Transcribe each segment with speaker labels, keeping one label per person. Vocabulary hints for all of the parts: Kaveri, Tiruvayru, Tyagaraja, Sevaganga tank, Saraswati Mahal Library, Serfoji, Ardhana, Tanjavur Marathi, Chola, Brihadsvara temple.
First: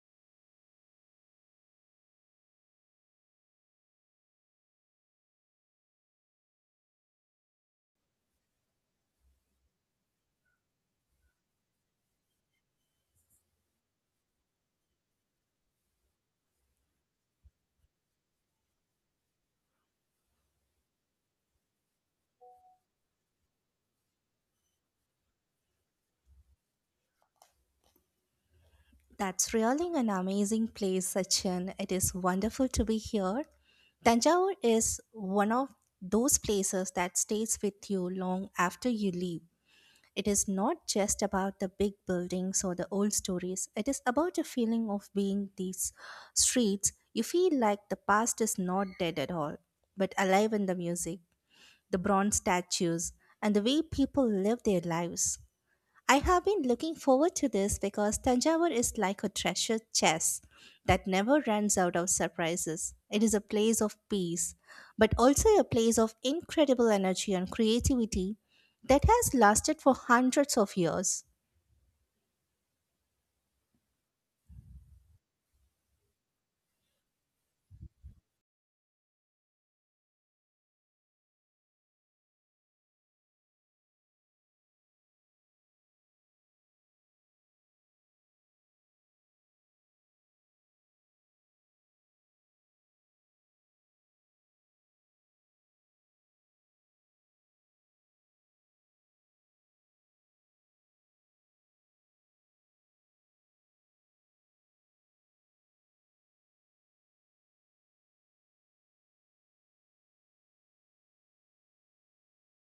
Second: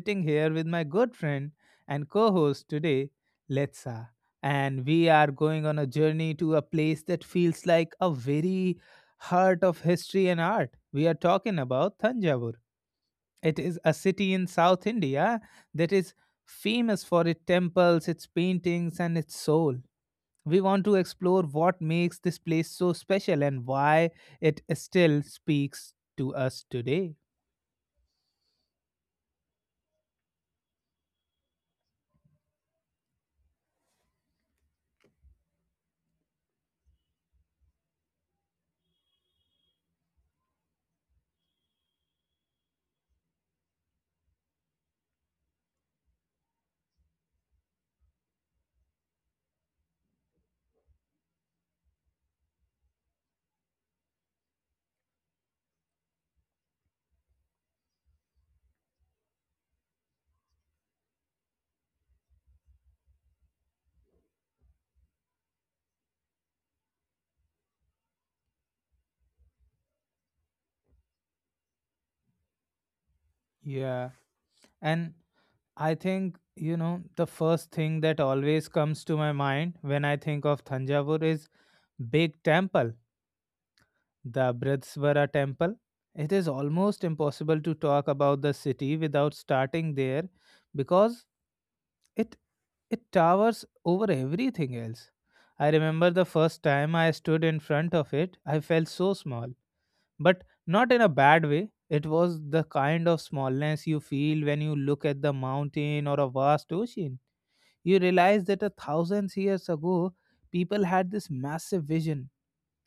Speaker 1: sitting here with my good friend and co-host today, Letsa. And we are going on a journey to a place that feels like a very heart of history and art. We are talking about Thanjavur. It is a city in South India that is famous for its temples, its paintings and its soul. We want to explore what makes this place so special and why it still speaks to us today.
Speaker 2: That's really an amazing place, Sachin. It is wonderful to be here. Tanjore is one of those places that stays with you long after you leave. It is not just about the big buildings or the old stories, it is about the feeling of being these streets. You feel like the past is not dead at all, but alive in the music, the bronze statues, and the way people live their lives. I have been looking forward to this because Tanjavur is like a treasure chest that never runs out of surprises. It is a place of peace, but also a place of incredible energy and creativity that has lasted for hundreds of years.
Speaker 1: Yeah. And I think, the first thing that always comes to my mind when I think of Thanjavur is big temple, the Brihadsvara temple. It is almost impossible to talk about the city without starting there because It it towers over everything else. I remember the first time I stood in front of it, I felt so small, but not in a bad way. It was the kind of smallness you feel when you look at the mountain or a vast ocean. You realize that a thousand years ago, people had this massive vision.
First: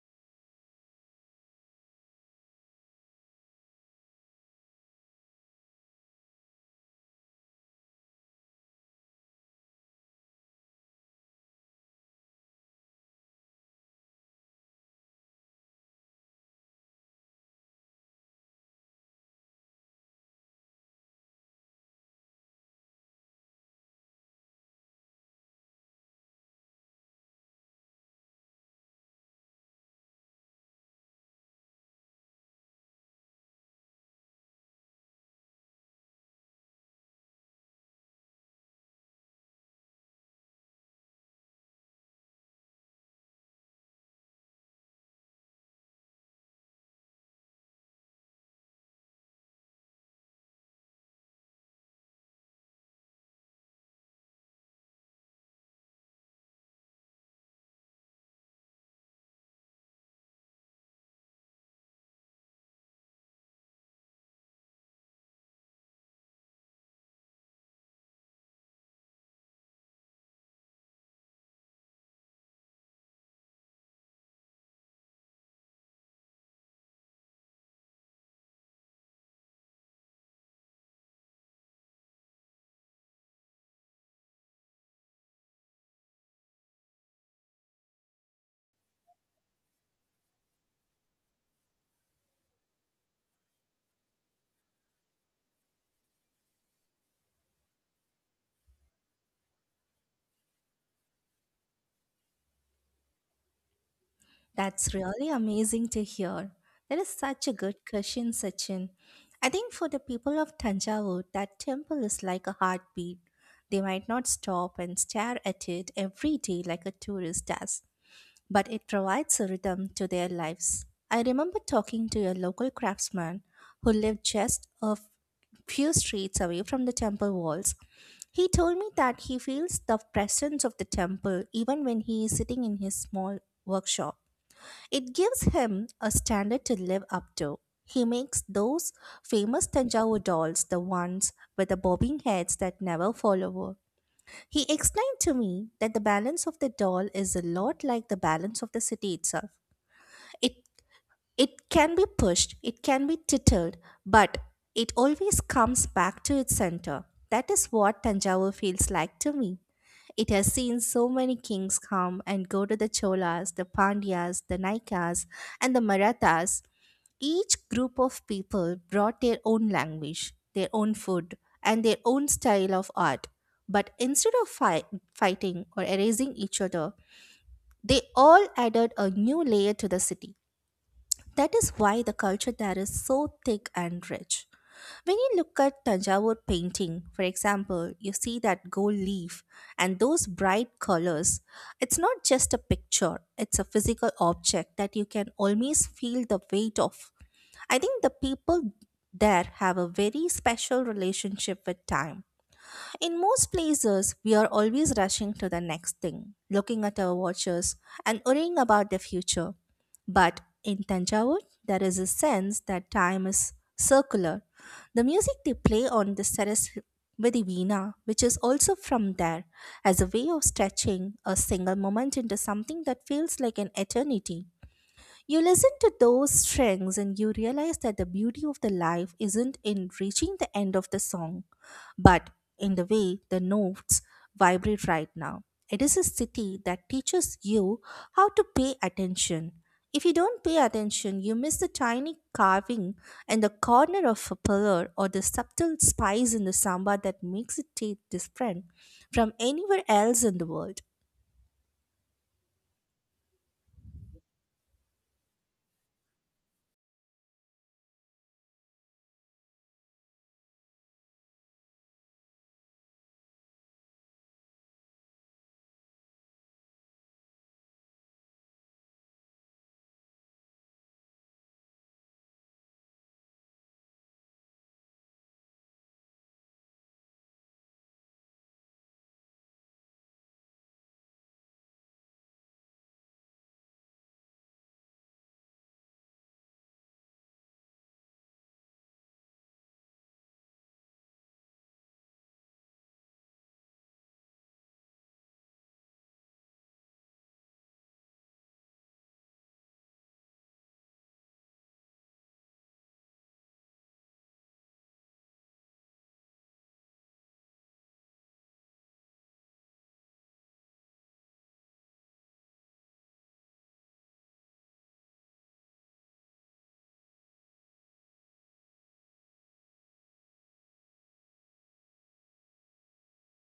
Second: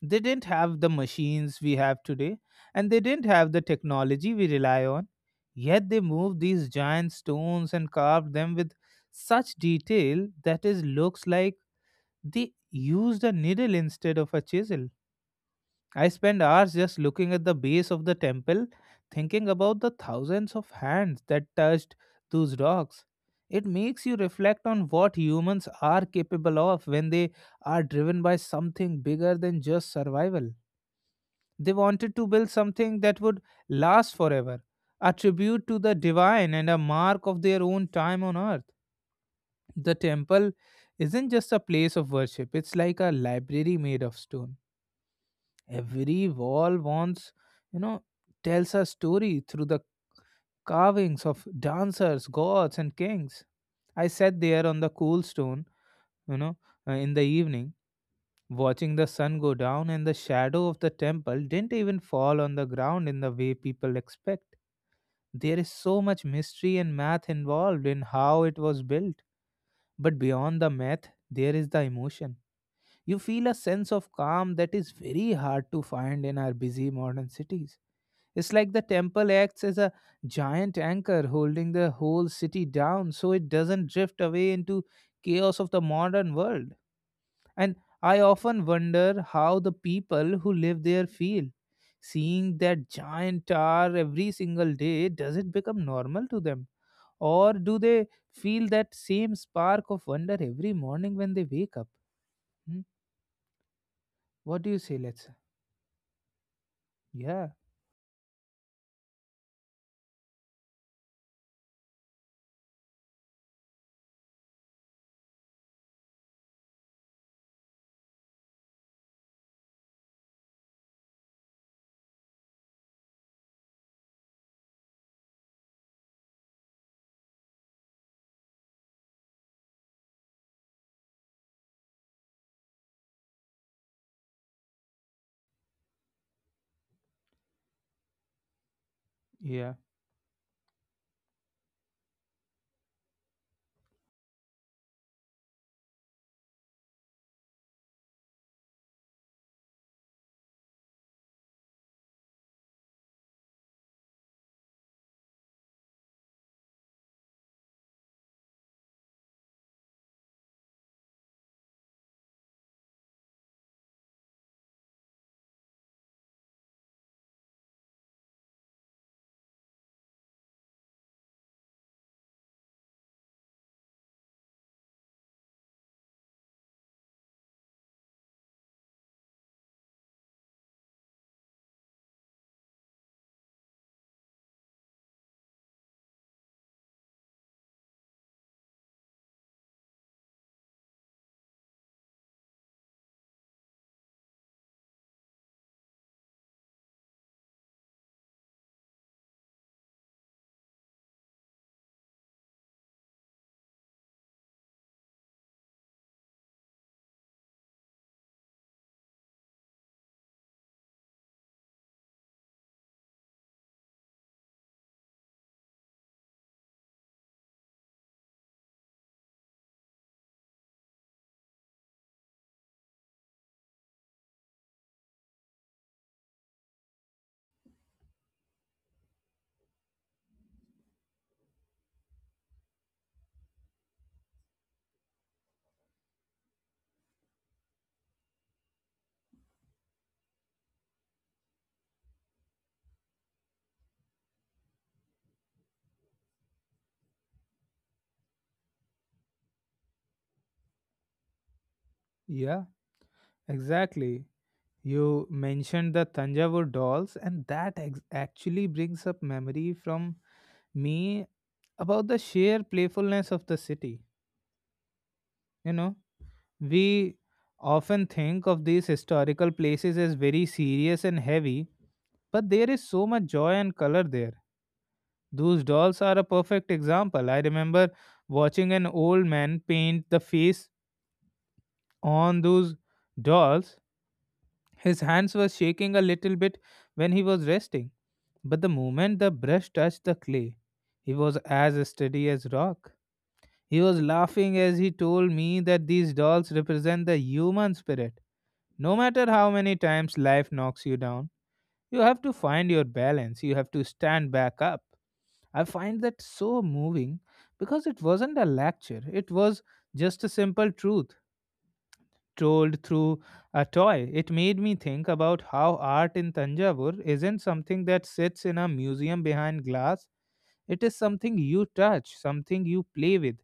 Speaker 1: They didn't have the machines we have today, and they didn't have the technology we rely on. Yet they moved these giant stones and carved them with such detail that it looks like they used a needle instead of a chisel. I spend hours just looking at the base of the temple, thinking about the thousands of hands that touched those rocks. It makes you reflect on what humans are capable of when they are driven by something bigger than just survival. They wanted to build something that would last forever, a tribute to the divine and a mark of their own time on earth. The temple isn't just a place of worship, it's like a library made of stone. Every wall wants, you know, tells a story through the carvings of dancers, gods, and kings. I sat there on the cool stone, you know, in the evening, watching the sun go down, and the shadow of the temple didn't even fall on the ground in the way people expect. There is so much mystery and math involved in how it was built. But beyond the math, there is the emotion. You feel a sense of calm that is very hard to find in our busy modern cities. It's like the temple acts as a giant anchor holding the whole city down so it doesn't drift away into chaos of the modern world. And I often wonder how the people who live there feel. Seeing that giant tower every single day, does it become normal to them? Or do they feel that same spark of wonder every morning when they wake up? Hmm? What do you
Speaker 2: That's
Speaker 1: say,
Speaker 2: really
Speaker 1: let's?
Speaker 2: amazing to hear. That is such a
Speaker 1: Yeah,
Speaker 2: good question, Sachin. I think for the people of Tanjavur, that temple is like a heartbeat. They might not stop and stare at it every day like a tourist does, but it provides a rhythm to their lives. I remember talking to a local craftsman who lived just a few streets away from the temple walls. He told me that he feels the presence of the temple even when he is sitting in his small workshop. It gives him a standard to live up to. He makes those famous
Speaker 1: yeah,
Speaker 2: Tanjavur dolls, the ones with the bobbing heads that never fall over. He explained to me that the balance of the doll is a lot like the balance of the city itself. It it can be pushed, it can be tittled, but it always comes back to its center. That is what Tanjavur feels like to me. It has seen so many kings come and go to the Cholas, the Pandyas, the Naikas, and the Marathas. Each group of people brought their own language, their own food, and their own style of art. But instead of fighting or erasing each other, they all added a new layer to the city. That is why the culture there is so thick and rich. When you look at Tanjavur painting, for example, you see that gold leaf and those bright colors. It's not just a picture, it's a physical object that you can always feel the weight of. I think the people there have a very special relationship with time. In most places, we are always rushing to the next thing, looking at our watches and worrying about the future. But in Tanjavur, there is a sense that time is circular. The music they play on the Saraswati Veena, which is also from there, as a way of stretching a single moment into something that feels like an eternity. You listen to those strings and you realize that the beauty of the life isn't in reaching the end of the song but in the way the notes vibrate right now. It is a city that teaches you how to pay attention. If you don't pay attention, you miss the tiny carving in the corner of a pillar or the subtle spice in the samba that makes it taste different from anywhere else in the world.
Speaker 1: yeah, exactly. You mentioned the Tanjavur dolls, and that actually brings up memory from me about the sheer playfulness of the city. You know, we often think of these historical places as very serious and heavy, but there is so much joy and color there. Those dolls are a perfect example. I remember watching an old man paint the face on those dolls. His hands were shaking a little bit when he was resting. But the moment the brush touched the clay, he was as steady as rock. He was laughing as he told me that these dolls represent the human spirit. No matter how many times life knocks you down, you have to find your balance, you have to stand back up. I find that so moving because it wasn't a lecture, it was just a simple truth told through a toy. It made me think about how art in Tanjavur isn't something that sits in a museum behind glass. It is something you touch, something you play with,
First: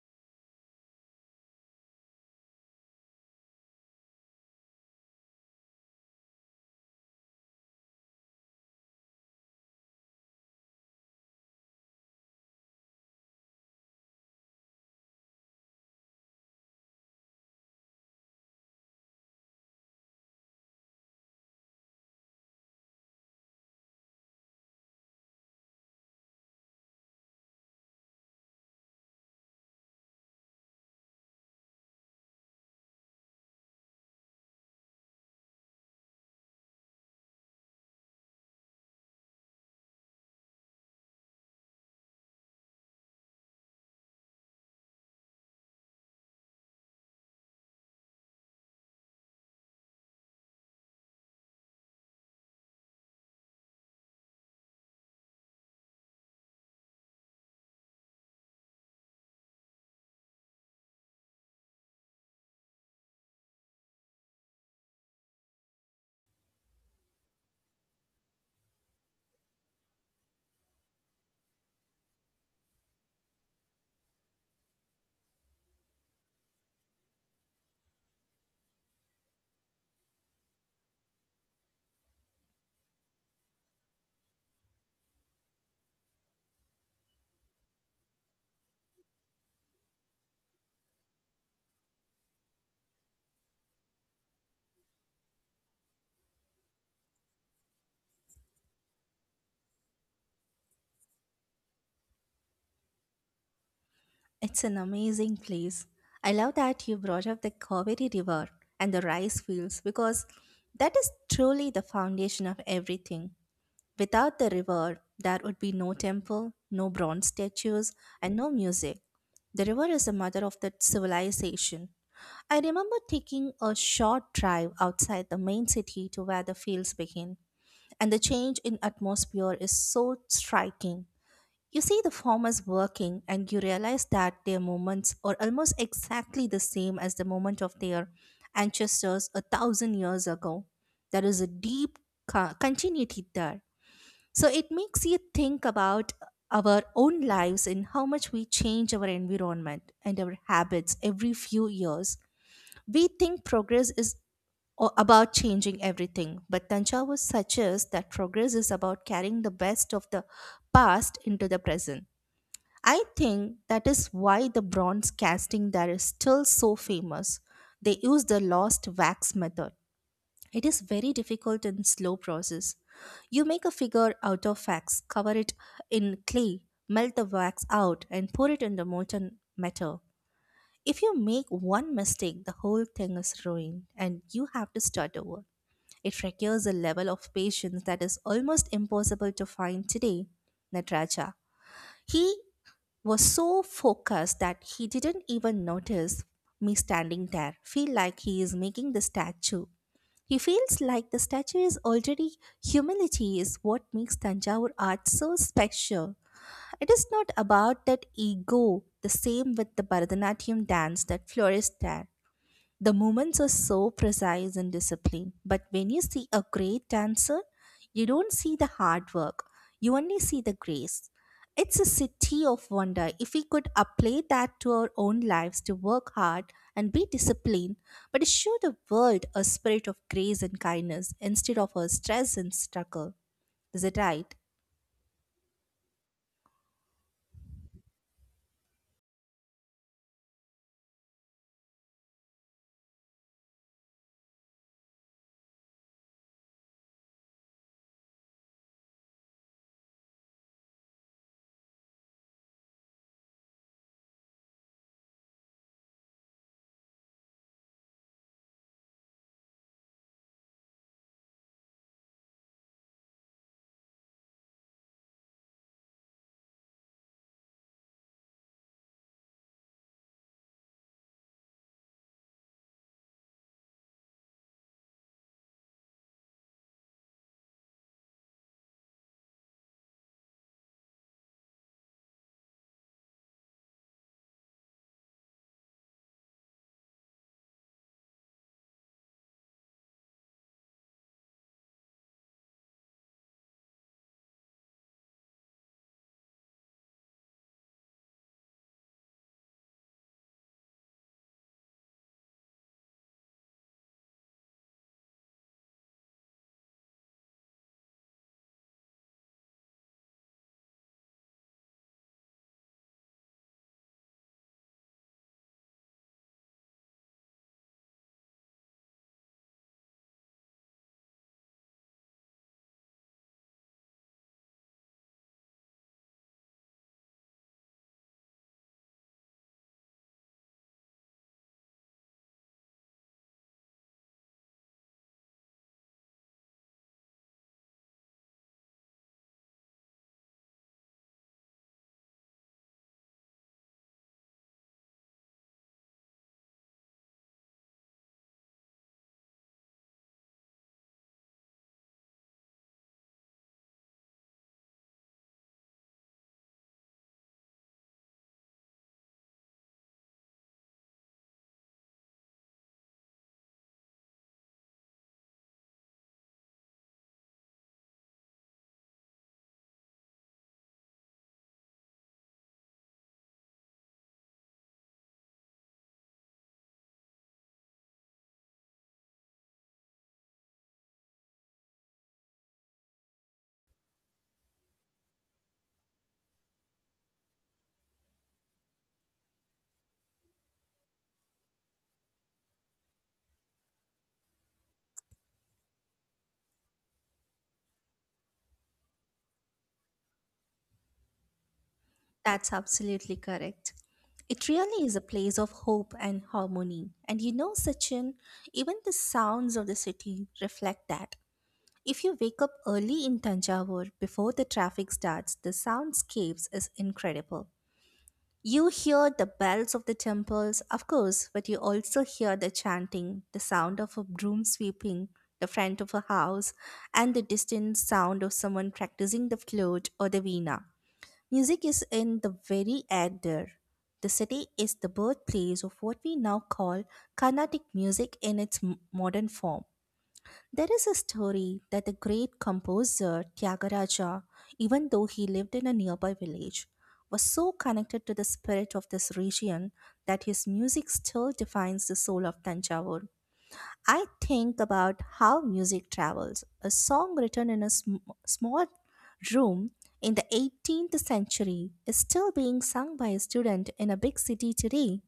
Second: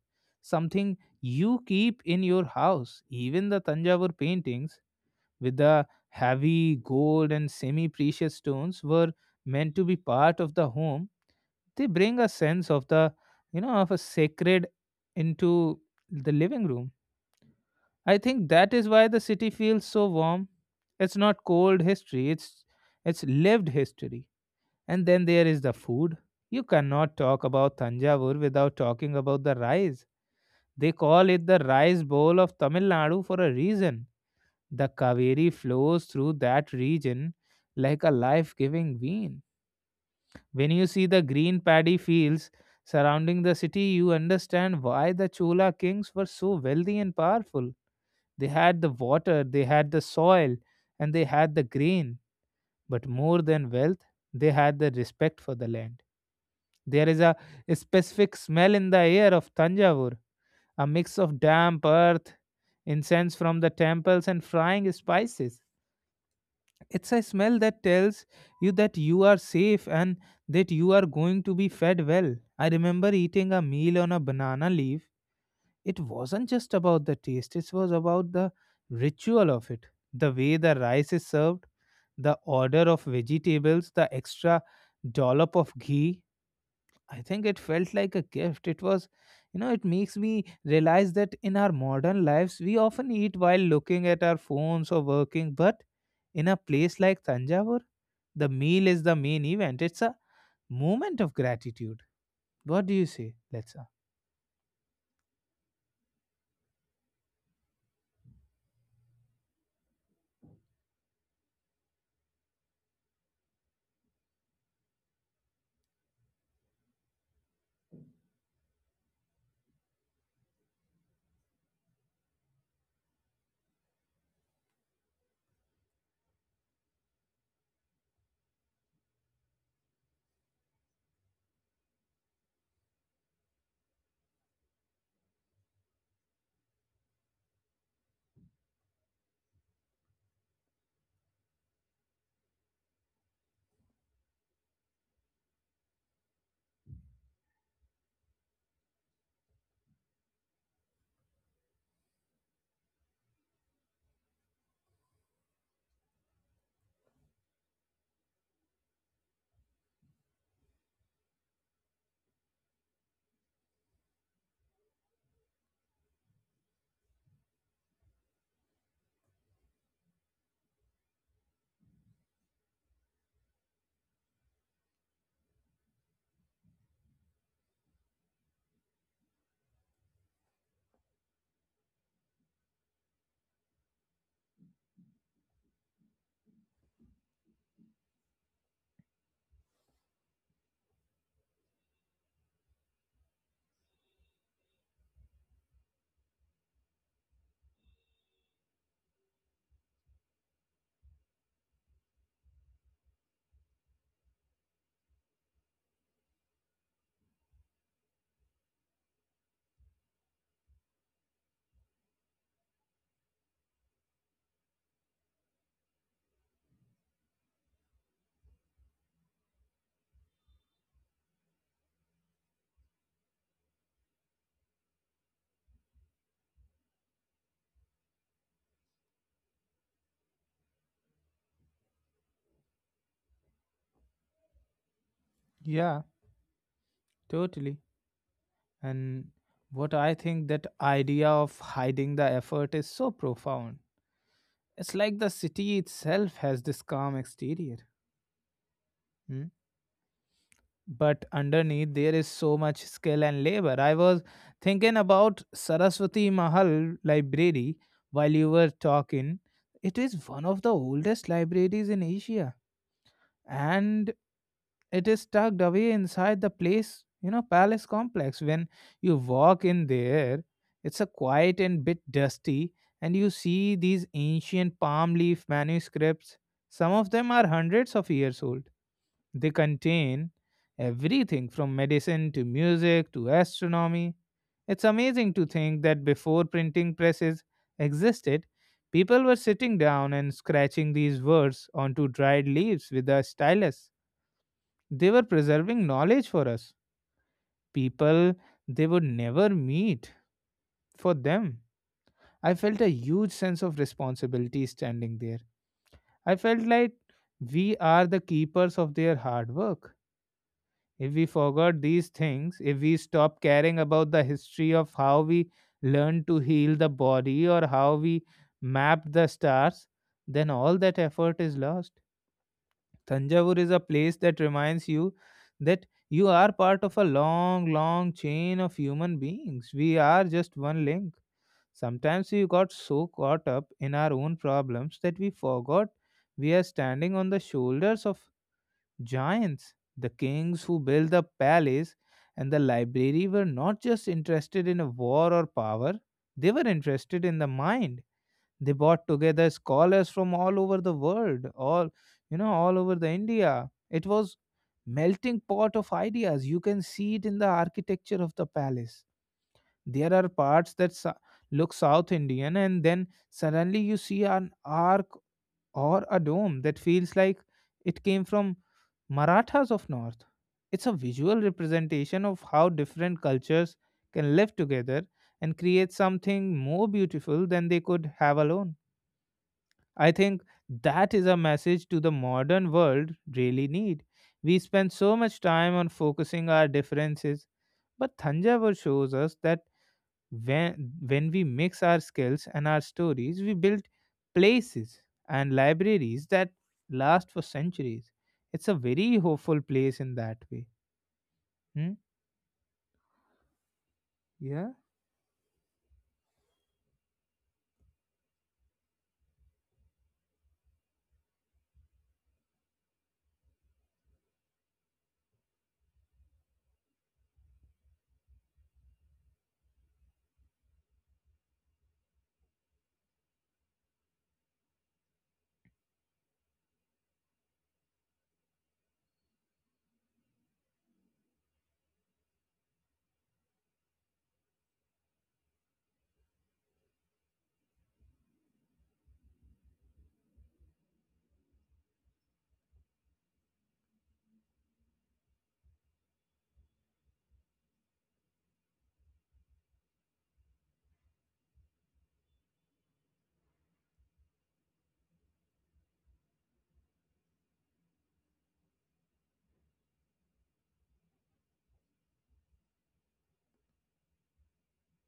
Speaker 1: something you keep in your house. Even the Tanjavur paintings with the heavy gold and semi precious stones were meant to be part of the home. They bring a sense of the, of a sacred into the living room. I think that is why the city feels so warm. It's not cold history, it's lived history. And then there is the food. You cannot talk about Tanjavur without talking about the rice. They call it the rice bowl of Tamil Nadu for a reason. The Kaveri flows through that region like a life giving vein. When you see the green paddy fields surrounding the city, you understand why the Chola kings were so wealthy and powerful. They had the water, they had the soil, and they had the grain. But more than wealth, they had the respect for the land. There is a specific smell in the air of Tanjavur, a mix of damp earth, incense from the temples, and frying spices. It's a smell that tells you that you are safe and that you are going to be fed well. I remember eating a meal on a banana leaf. It wasn't just about the taste, it was about the ritual of it. The way the rice is served, the order of vegetables, the extra dollop of ghee, I think it felt like a gift. It was, you know, it makes me realize that in our modern lives, we often eat while looking at our phones or working. But in a place like Tanjavur, the meal is the main event. It's a moment of gratitude. What do you say, Letsa?
Speaker 2: It's an amazing place. I love that you brought up the Kaveri River and the rice fields because that is truly the foundation of everything. Without the river, there would be no temple, no bronze statues, and no music. The river is the mother of the civilization. I remember taking a short drive outside the main city to where the fields begin, and the change in atmosphere is so striking. You see the farmers working, and you realize that their moments are almost exactly the same as the moment of their ancestors 1,000 years ago. There is a deep continuity there. So it makes you think about our own lives and how much we change our environment and our habits every few years. We think progress is about changing everything, but Tanjavur suggests that progress is about carrying the best of the past into the present. I think that is why the bronze casting there is still so famous. They use the lost wax method. It is very difficult and slow process. You make a figure out of wax, cover it in clay, melt the wax out and pour it in the molten metal. If you make one mistake, the whole thing is ruined and you have to start over. It requires a level of patience that is almost impossible to find today. Nataraja. He was so focused that he didn't even notice me standing there. Feel like he is making the statue, he feels like the statue is already humility is what makes Tanjavur art so special. It is not about that ego, the same with the Bharatanatyam dance that flourished there. The movements are so precise and disciplined, but when you see a great dancer, you don't see the hard work, you only see the grace. It's a city of wonder. If we could apply that to our own lives, to work hard and be disciplined, but to show the world a spirit of grace and kindness instead of a stress and struggle. Is it right?
Speaker 1: Yeah, totally. And what I think that idea of hiding the effort is so profound. It's like the city itself has this calm exterior. Hmm. But underneath there is so much skill and labor. I was thinking about Saraswati Mahal Library while you were talking. It is one of the oldest libraries in Asia and it is tucked away inside the place, palace complex. When you walk in there, it's a quiet and bit dusty, and you see these ancient palm leaf manuscripts. Some of them are hundreds of years old. They contain everything from medicine to music to astronomy. It's amazing to think that before printing presses existed, people were sitting down and scratching these words onto dried leaves with a stylus. They were preserving knowledge for us, people they would never meet for them. I felt a huge sense of responsibility standing there. I felt like we are the keepers of their hard work. If we forgot these things, if we stop caring about the history of how we learn to heal the body or how we map the stars, then all that effort is lost. Tanjavur is a place that reminds you that you are part of a long, long chain of human beings. We are just one link. Sometimes we got so caught up in our own problems that we forgot we are standing on the shoulders of Giants, the kings who built the palace and the library, were not just interested in war or power, they were interested in the mind. They brought together scholars from all over the world, all over the India. It was melting pot of ideas. You can see it in the architecture of the palace. There are parts that look South Indian, and then suddenly you see an arc or a dome that feels like it came from Marathas of North. It's a visual representation of how different cultures can live together and create something more beautiful than they could have alone. I think that is a message to the modern world really need. We spend so much time on focusing our differences, but Thanjavur shows us that when we mix our skills and our stories we build places and libraries that last for centuries. It's a very hopeful place in that way. Hmm?
Speaker 2: That's absolutely correct. It
Speaker 1: Yeah,
Speaker 2: really is a place of hope and harmony. And you know, Sachin, even the sounds of the city reflect that. If you wake up early in Tanjavur before the traffic starts, the soundscapes is incredible. You hear the bells of the temples, of course, but you also hear the chanting, the sound of a broom sweeping the front of a house, and the distant sound of someone practicing the flute or the veena. Music is in the very air there. The city is the birthplace of what we now call Carnatic music in its modern form. There is a story that the great composer Tyagaraja, even though he lived in a nearby village, was so connected to the spirit of this region that his music still defines the soul of Tanjavur. I think about how music travels. A song written in a small room in the 18th century is still being sung by a student in a big city today.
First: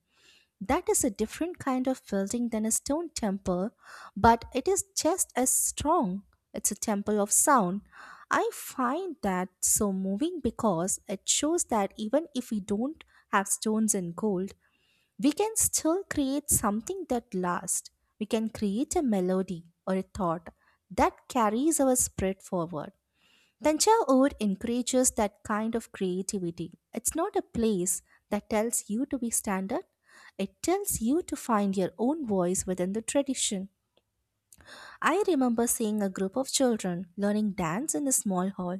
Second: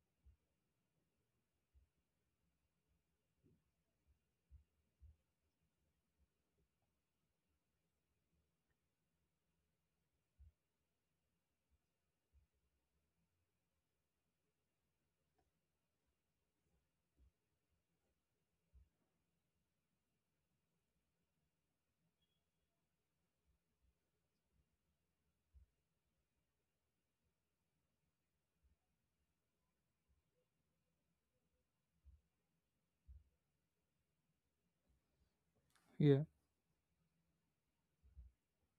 Speaker 2: That is a different kind of building than a stone temple, but it is just as strong. It's a temple of sound. I find that so moving because it shows that even if we don't have stones and gold, we can still create something that lasts. We can create a melody or a thought that carries our spirit forward. Tancha encourages that kind of creativity. It's not a place that tells you to be standard. It tells you to find your own voice within the tradition. I remember seeing a
Speaker 1: yeah,
Speaker 2: group of children learning dance in a small hall.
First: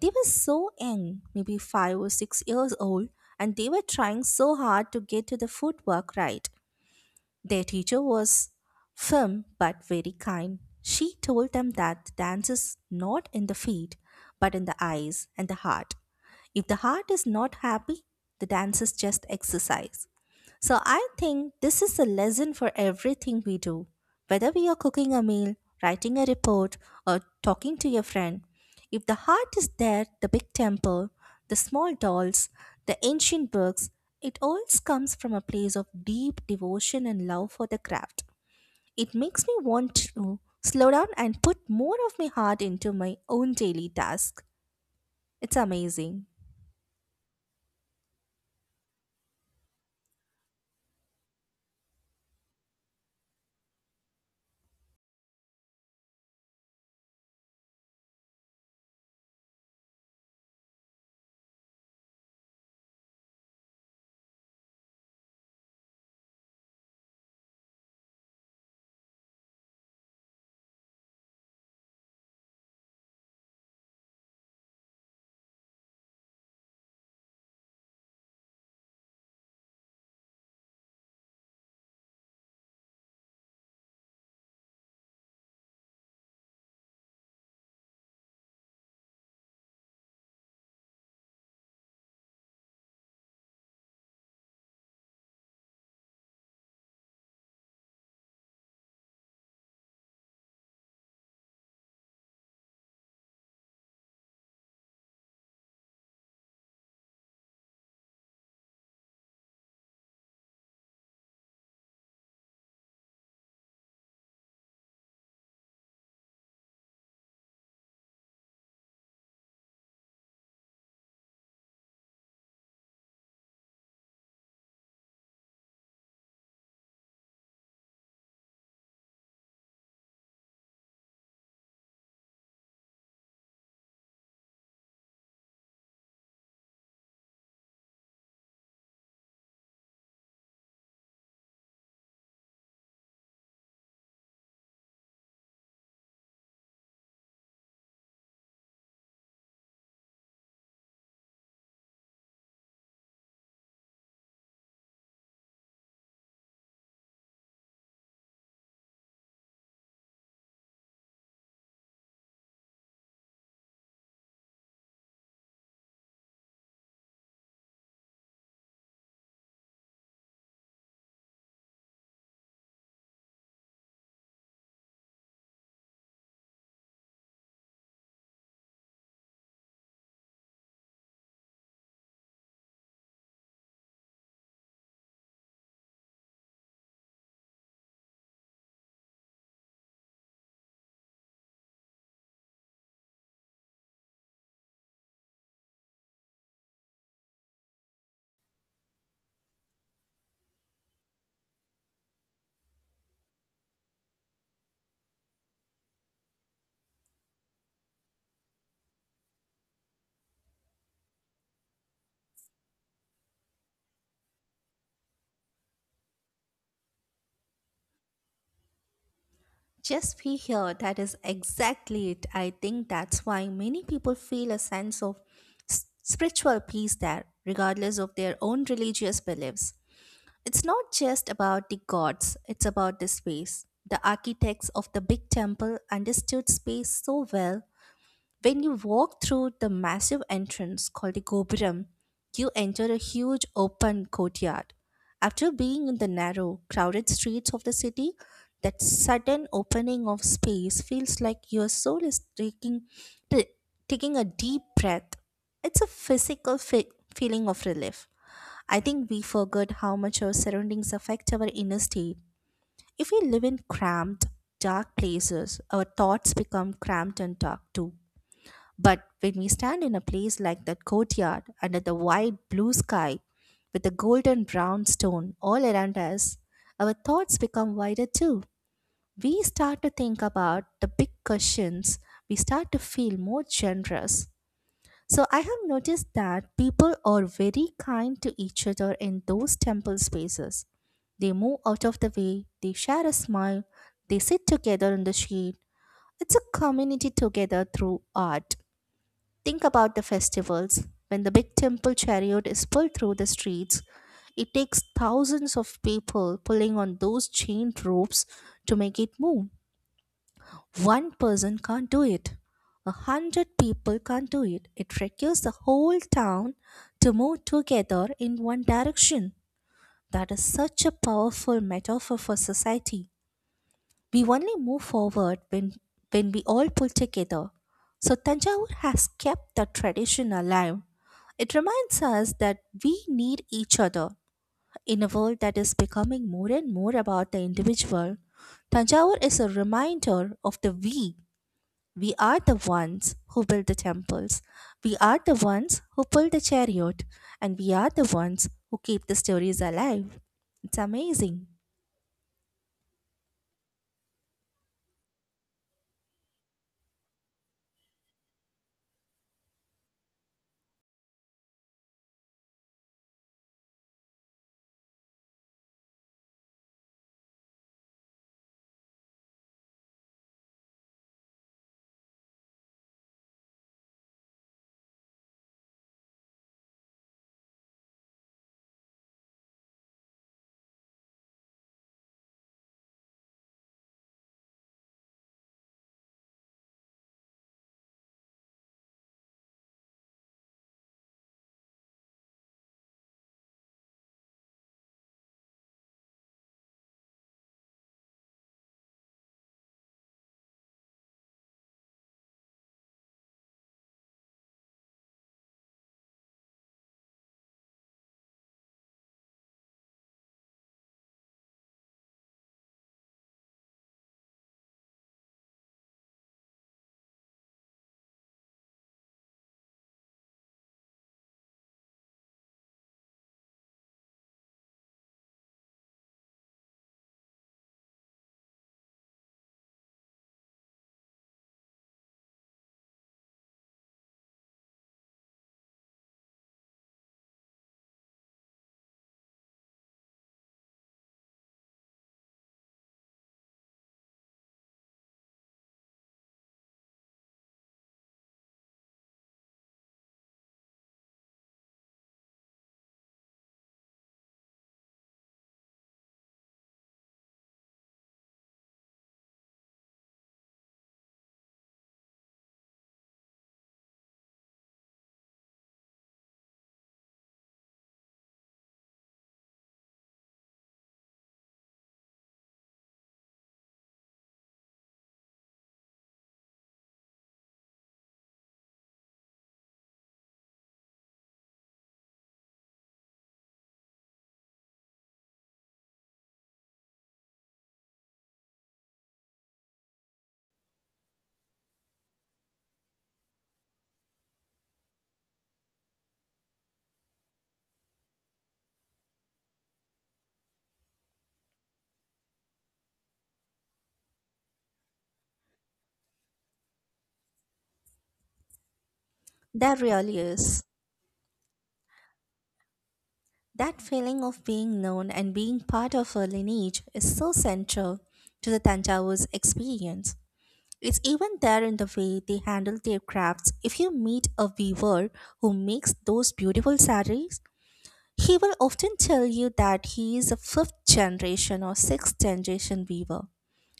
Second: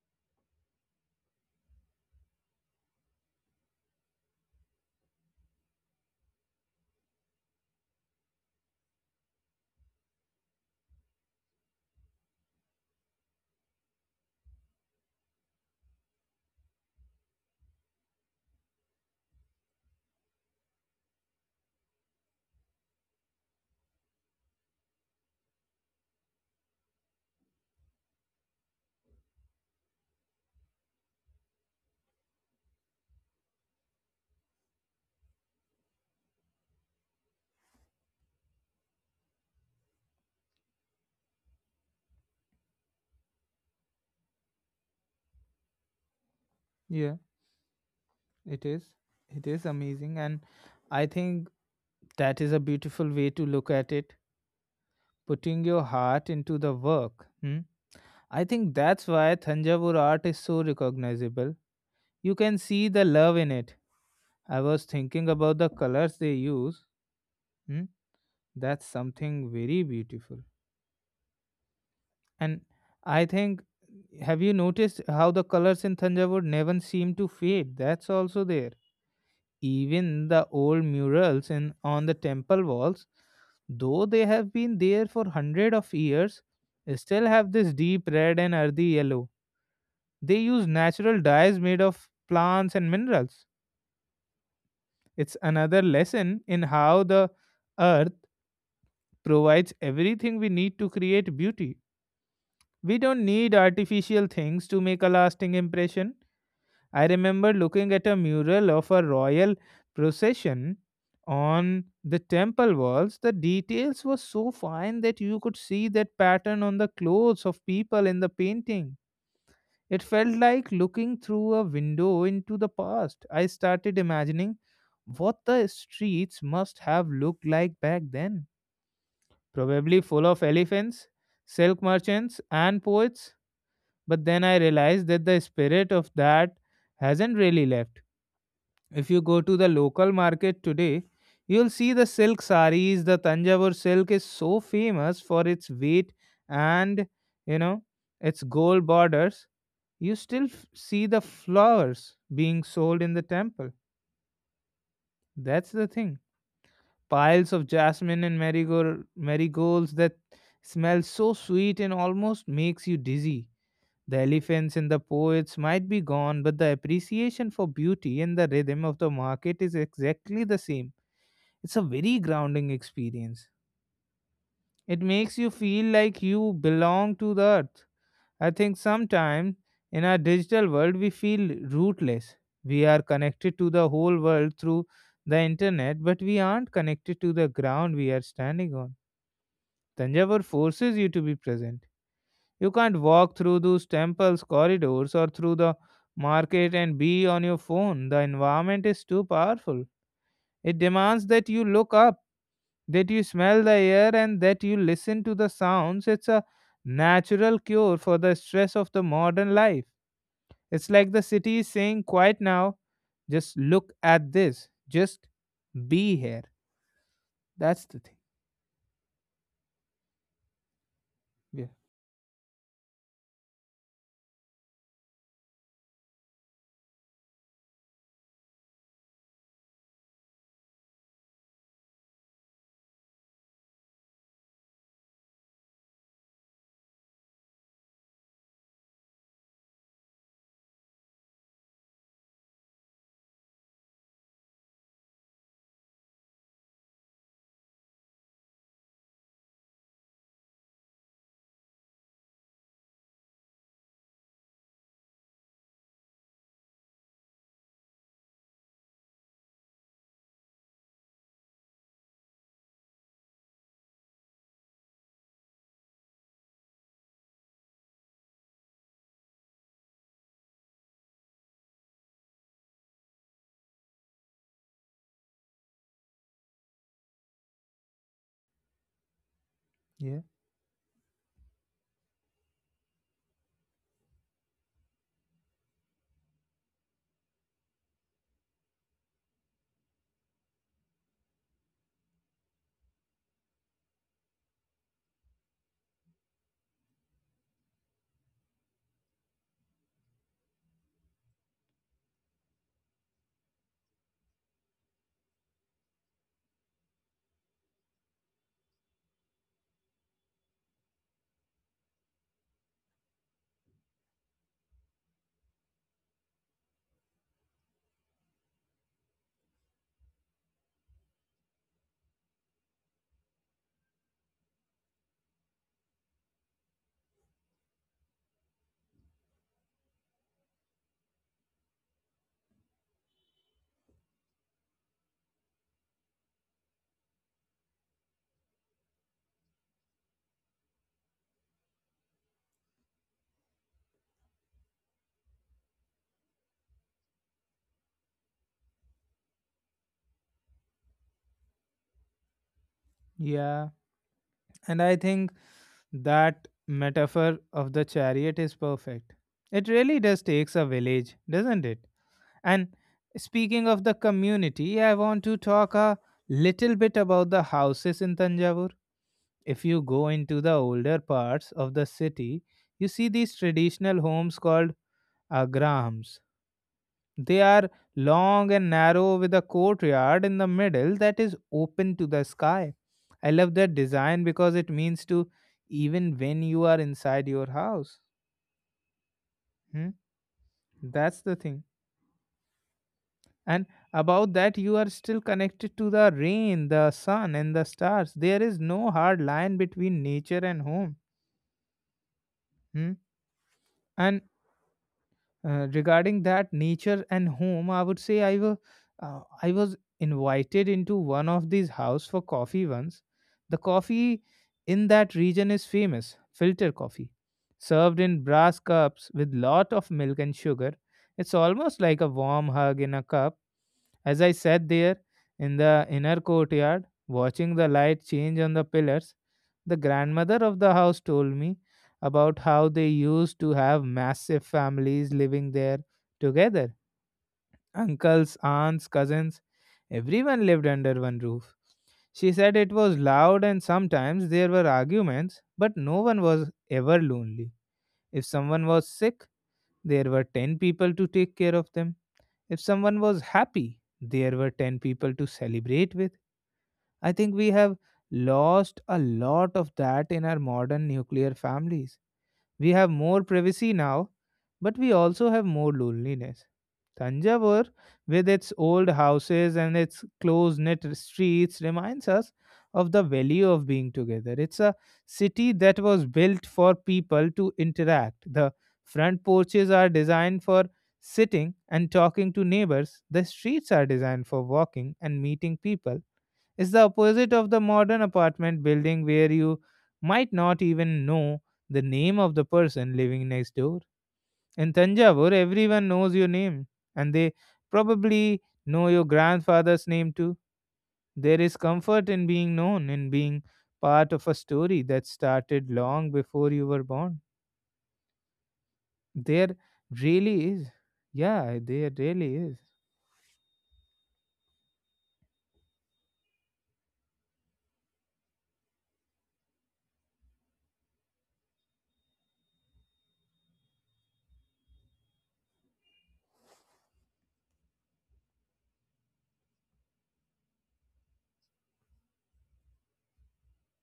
Speaker 2: They were so young, maybe 5 or 6 years old, and they were trying so hard to get to the footwork right. Their teacher was firm but very kind. She told them that dance is not in the feet, but in the eyes and the heart. If the heart is not happy, the dance is just exercise. So I think this is a lesson for everything we do. Whether we are cooking a meal, writing a report, or talking to your friend, if the heart is there, the big temple, the small dolls, the ancient books, it always comes from a place of deep devotion and love for the craft. It makes me want to slow down and put more of my heart into my own daily task. It's amazing.
Speaker 1: yeah, it is it is amazing. And I think that is a beautiful way to look at it, putting your heart into the work. Hmm? I think that's why thanjavur art is so recognizable. You can see the love in it. I was thinking about the colors they use. Hmm? That's something very beautiful. And I think, have you noticed how the colors in Thanjavur never seem to fade? That's also there. Even the old murals in on the temple walls, though they have been there for hundred of years, still have this deep red and earthy yellow. They use natural dyes made of plants and minerals. It's another lesson in how the earth provides everything we need to create beauty. We don't need artificial things to make a lasting impression. I remember looking at a mural of a royal procession on the temple walls. The details were so fine that you could see that pattern on the clothes of people in the painting. It felt like looking through a window into the past. I started imagining what the streets must have looked like back then. Probably full of elephants, silk merchants, and poets, but then I realized that the spirit of that hasn't really left. If you go to the local market today, you'll see the silk saris. The Tanjavur silk is so famous for its weight and, you know, its gold borders. You still see the flowers being sold in the temple. That's the thing. Piles of jasmine and marigolds that smell so sweet and almost makes you dizzy. The elephants and the poets might be gone, but the appreciation for beauty and the rhythm of the market is exactly the same. It's a very grounding experience. It makes you feel like you belong to the earth. I think sometimes in our digital world we feel rootless. We are connected to the whole world through the internet, but we aren't connected to the ground we are standing on. Tanjavur forces you to be present. You can't walk through those temples' corridors or through the market and be on your phone. The environment is too powerful. It demands that you look up, that you smell the air, and that you listen to the sounds. It's a natural cure for the stress of the modern life. It's like the city is saying, "Quiet now, just look at this, just be here." That's the thing.
Speaker 2: Just be here. That is
Speaker 1: Yeah.
Speaker 2: exactly it. I think that's why many people feel a sense of spiritual peace there, regardless of their own religious beliefs. It's not just about the gods, it's about the space. The architects of the big temple understood space so well. When you walk through the massive entrance called the Gopuram, you enter a huge open courtyard. After being in the narrow, crowded streets of the city, that sudden opening of space feels like your soul is t- taking a deep breath. It's a physical feeling of relief. I think we forget how much our surroundings affect our inner state. If we live in cramped, dark places, our thoughts become cramped and dark too. But when we stand in a place like that courtyard under the wide blue sky with the golden brown stone all around us, our thoughts become wider too. We start to
Speaker 1: Yeah.
Speaker 2: think about the big questions, we start to feel more generous. So, I have noticed that people are very kind to each other in those temple spaces. They move out of the way, they share a smile, they sit together in the shade. It's a community together through art. Think about the festivals. When the big temple chariot is pulled through the streets, it takes thousands of people pulling on those chained ropes to make it move. One person can't do it. 100 people can't do it. It requires the whole town to move together in one direction. That is such a powerful metaphor for society. We only move forward when we all pull together. So Tanjavur has kept the tradition alive. It reminds us that we need each other in a world that is becoming more and more about the individual. Tanjavur is a reminder of the we. We are the ones who build the temples. We are the ones who pull the chariot. And we are the ones who keep the stories alive. It's amazing.
Speaker 1: Yeah. And I think that metaphor of the chariot is perfect. It really does takes a village, doesn't it? And speaking of the community, I want to talk a little bit about the houses in Tanjavur. If you go into the older parts of the city, you see these traditional homes called agrams. They are long and narrow with a courtyard in the middle that is open to the sky. I love that design because it means to even when you are inside your house. Hmm? That's the thing. And about that, you are still connected to the rain, the sun, and the stars. There is no hard line between nature and home. Hmm? And regarding that nature and home, I would say I was invited into one of these house for coffee once. The coffee in that region is famous, filter coffee, served in brass cups with lot of milk and sugar. It's almost like a warm hug in a cup. As I sat there in the inner courtyard, watching the light change on the pillars, the grandmother of the house told me about how they used to have massive families living there together, uncles, aunts, cousins. Everyone lived under one roof. She said it was loud and sometimes there were arguments, but no one was ever lonely. If someone was sick, there were 10 people to take care of them. If someone was happy, there were 10 people to celebrate with. I think we have lost a lot of that in our modern nuclear families. We have more privacy now, but we also have more loneliness. Tanjavur, with its old houses and its close knit streets, reminds us of the value of being together. It's a city that was built for people to interact. The front porches are designed for sitting and talking to neighbors, the streets are designed for walking and meeting people. It's the opposite of the modern apartment building where you might not even know the name of the person living next door. In Tanjavur, everyone knows your name, and they probably know your grandfather's name too. There is comfort in being known, in being part of a story that started long before you were born. There
Speaker 2: That really
Speaker 1: really
Speaker 2: is.
Speaker 1: is. Yeah, there really is.
Speaker 2: That feeling of being known and being part of a lineage is so central to the Tanjavu's experience. It's even there in the way they handle their crafts. If you meet a weaver who makes those beautiful saris. He will often tell you that he is a fifth generation or sixth generation weaver.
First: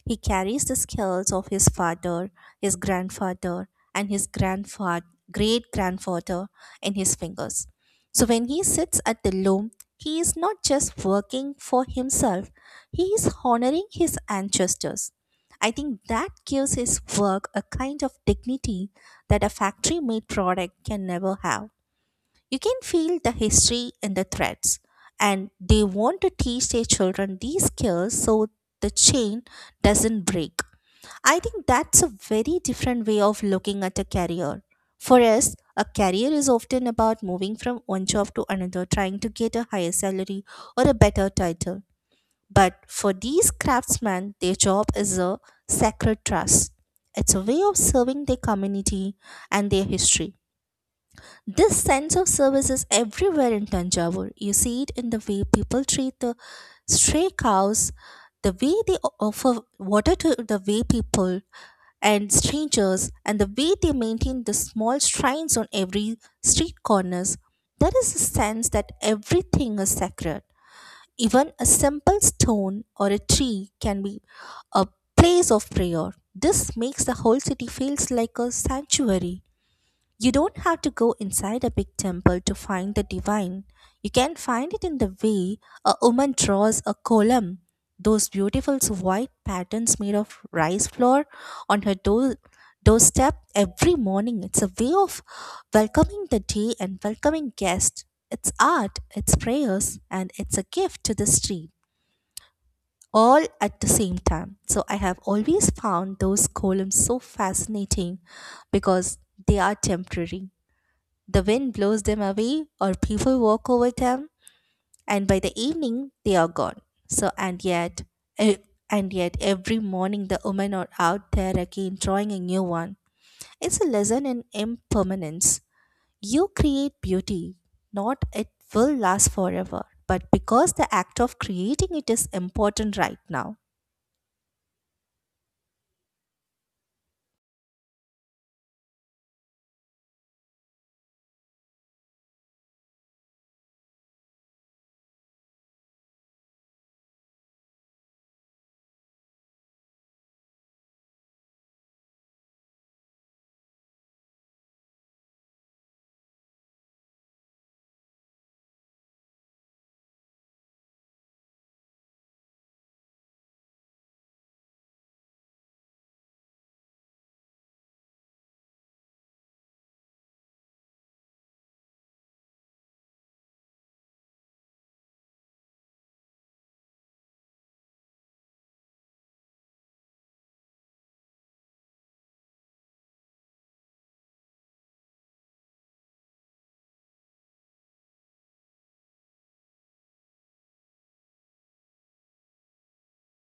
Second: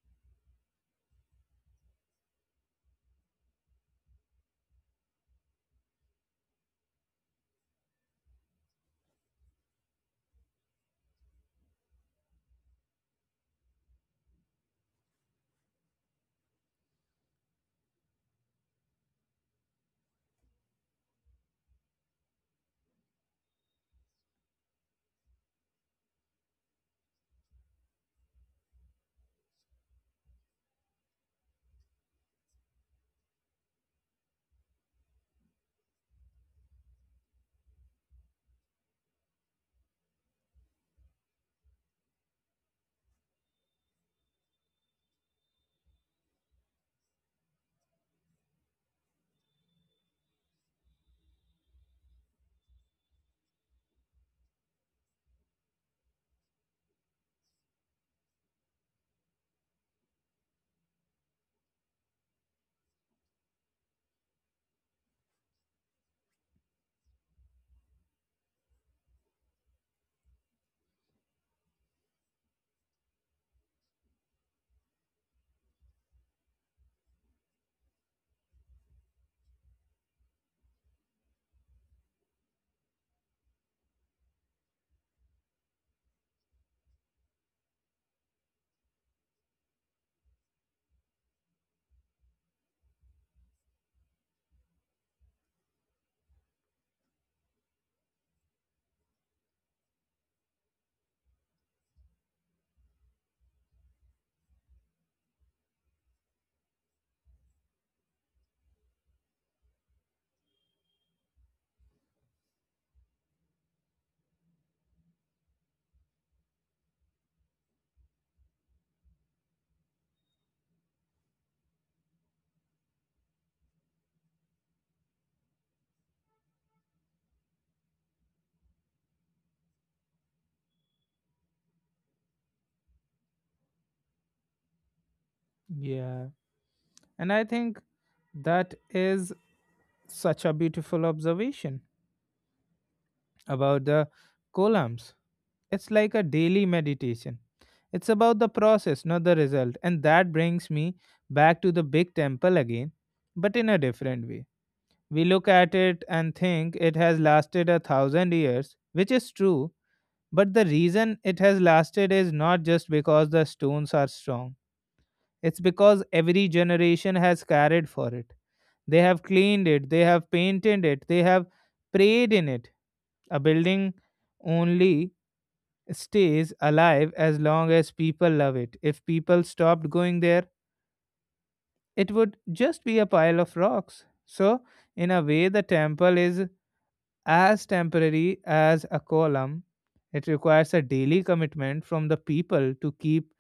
Speaker 2: He carries the skills of his father, his grandfather, and his grandfather, great grandfather in his fingers. So when he sits at the loom, he is not just working for himself, he is honoring his ancestors. I think that gives his work a kind of dignity that a factory made product can never have. You can feel the history in the threads, and they want to teach their children these skills so the chain doesn't break. I think that's a very different way of looking at a career. For us, a career is often about moving from one job to another, trying to get a higher salary or a better title. But for these craftsmen, their job is a sacred trust. It's a way of serving their community and their history. This sense of service is everywhere in Tanjavur. You see it in the way people treat the stray cows, the way they offer water to the way people and strangers, and the way they maintain the small shrines on every street corners. There is a sense that everything is sacred. Even a simple stone or a tree can be a place of prayer. This makes the whole city feels like a sanctuary. You don't have to go inside a big temple to find the divine. You can find it in the way a woman draws a column. Those beautiful white patterns made of rice flour on her doorstep every morning. It's a way of welcoming the day and welcoming guests. It's art, it's prayers, and it's a gift to the street, all at the same time. So I have always found those columns so fascinating because they are temporary, the wind blows them away, or people walk over them, and by the evening they are gone. So, and yet, e- every morning the women are out there again drawing a new one. It's a lesson in impermanence. You create beauty, not it will last forever, but because the act of creating it is important right now.
Speaker 1: Yeah. And I think that is such a beautiful observation about the columns. It's like a daily meditation. It's about the process, not the result. And that brings me back to the big temple again, but in a different way. We look at it and think it has lasted a thousand years, which is true, but the reason it has lasted is not just because the stones are strong. It's because every generation has carried for it. They have cleaned it, they have painted it, they have prayed in it. A building only stays alive as long as people love it. If people stopped going there, it would just be a pile of rocks. So, in a way, the temple is as temporary as a column. It requires a daily commitment from the people to keep,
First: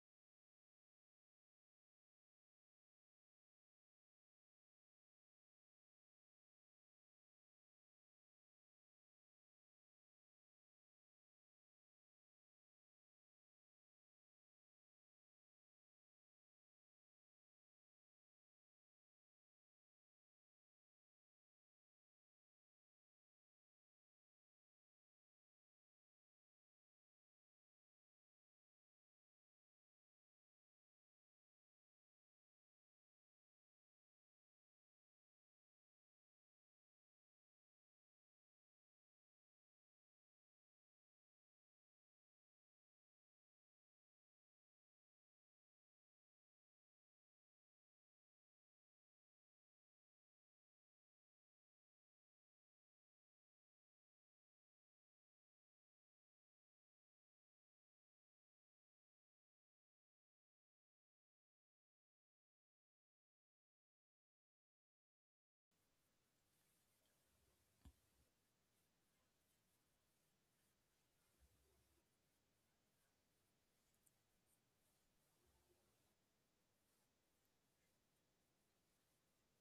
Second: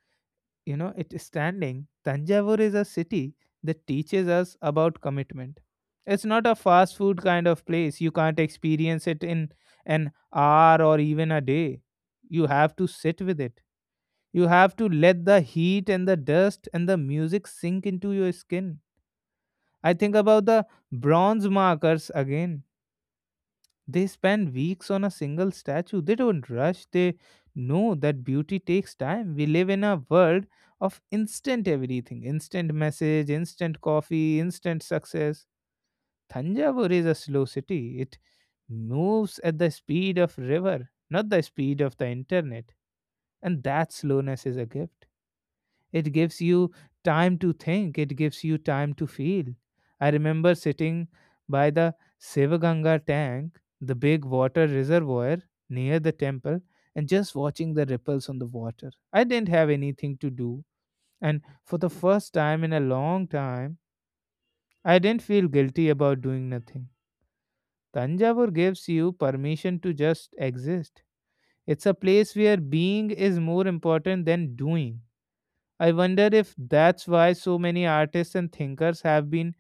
Speaker 1: you know, it standing. Tanjavur is a city that teaches us about commitment. It's not a fast food kind of place. You can't experience it in an hour or even a day. You have to sit with it. You have to let the heat and the dust and the music sink into your skin. I think about the bronze markers again. They spend weeks on a single statue. They don't rush. They know that beauty takes time. We live in a world of instant everything: instant message, instant coffee, instant success. Thanjavur is a slow city. It moves at the speed of river, not the speed of the internet. And that slowness is a gift. It gives you time to think, it gives you time to feel. I remember sitting by the Sevaganga tank, the big water reservoir near the temple, and just watching the ripples on the water. I didn't have anything to do, and for the first time in a long time, I didn't feel guilty about doing nothing. Tanjavur gives you permission to just exist. It's a place where being is more important than doing. I wonder if that's why so many artists and thinkers have been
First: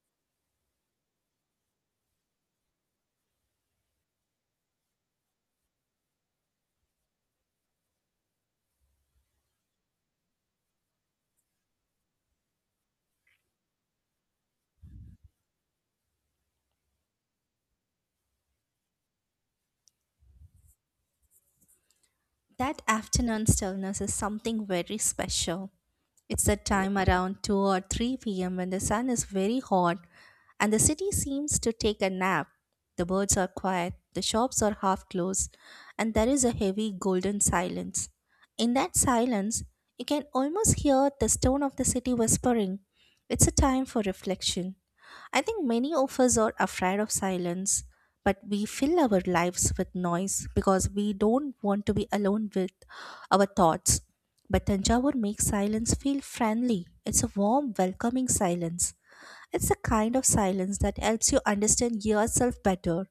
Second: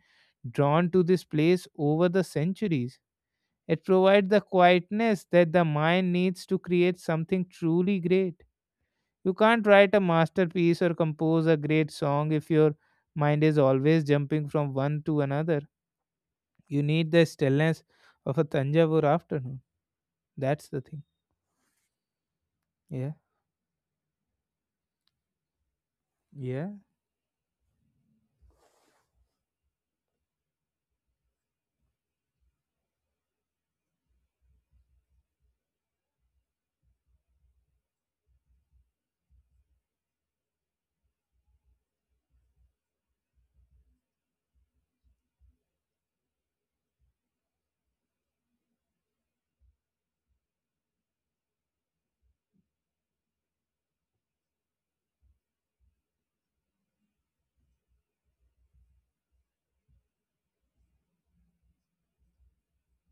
Speaker 1: drawn to this place over the centuries. It provides the quietness that the mind needs to create something truly great. You can't write a masterpiece or compose a great song if your mind is always jumping from one to another. You need the stillness of a Tanjavur afternoon. That's the thing.
Speaker 2: That
Speaker 1: Yeah,
Speaker 2: afternoon stillness is something very special. It's a
Speaker 1: yeah,
Speaker 2: time around 2 or 3 p.m., when the sun is very hot and the city seems to take a nap. The birds are quiet, the shops are half closed, and there is a heavy golden silence. In that silence, you can almost hear the stone of the city whispering. It's a time for reflection. I think many of us are afraid of silence, but we fill our lives with noise because we don't want to be alone with our thoughts. But Tanjavur makes silence feel friendly. It's a warm, welcoming silence. It's the kind of silence that helps you understand yourself better.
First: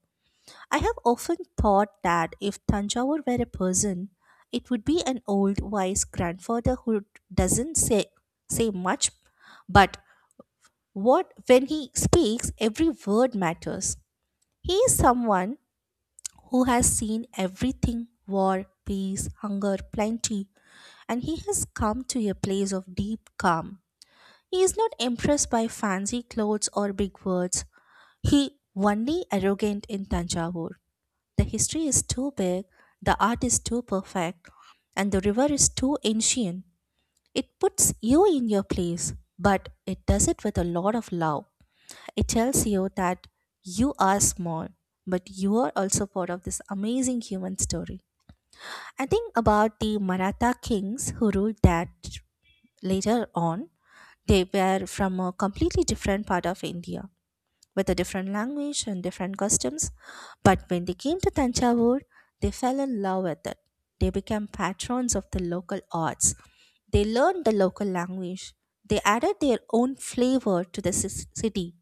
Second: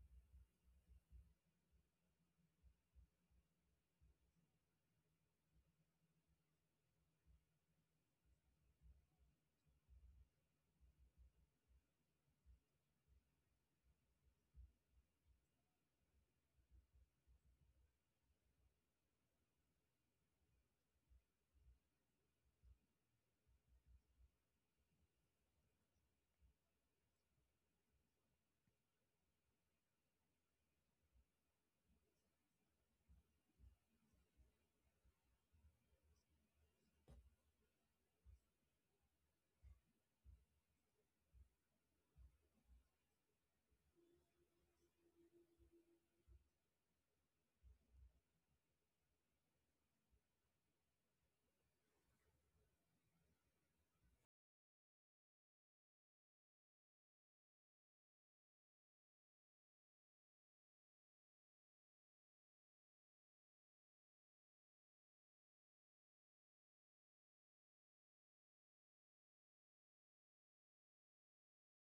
Speaker 2: I have often thought that if Tanjavur were a person, it would be an old, wise grandfather who doesn't say much, but what when he speaks, every word matters. He is someone who has seen everything: war, peace, hunger, plenty, and he has come to a place of deep calm. He is not impressed by fancy clothes or big words. He only arrogant in Tanjavur. The history is too big, the art is too perfect, and the river is too ancient. It puts you in your place, but it does it with a lot of love. It tells you that you are small, but you are also part of this amazing human story. I think about the Maratha kings who ruled that later on. They were from a completely different part of India with a different language and different customs. But when they came to Tanjavur, they fell in love with it. They became patrons of the local arts. They learned the local language. They added their own flavor to the city,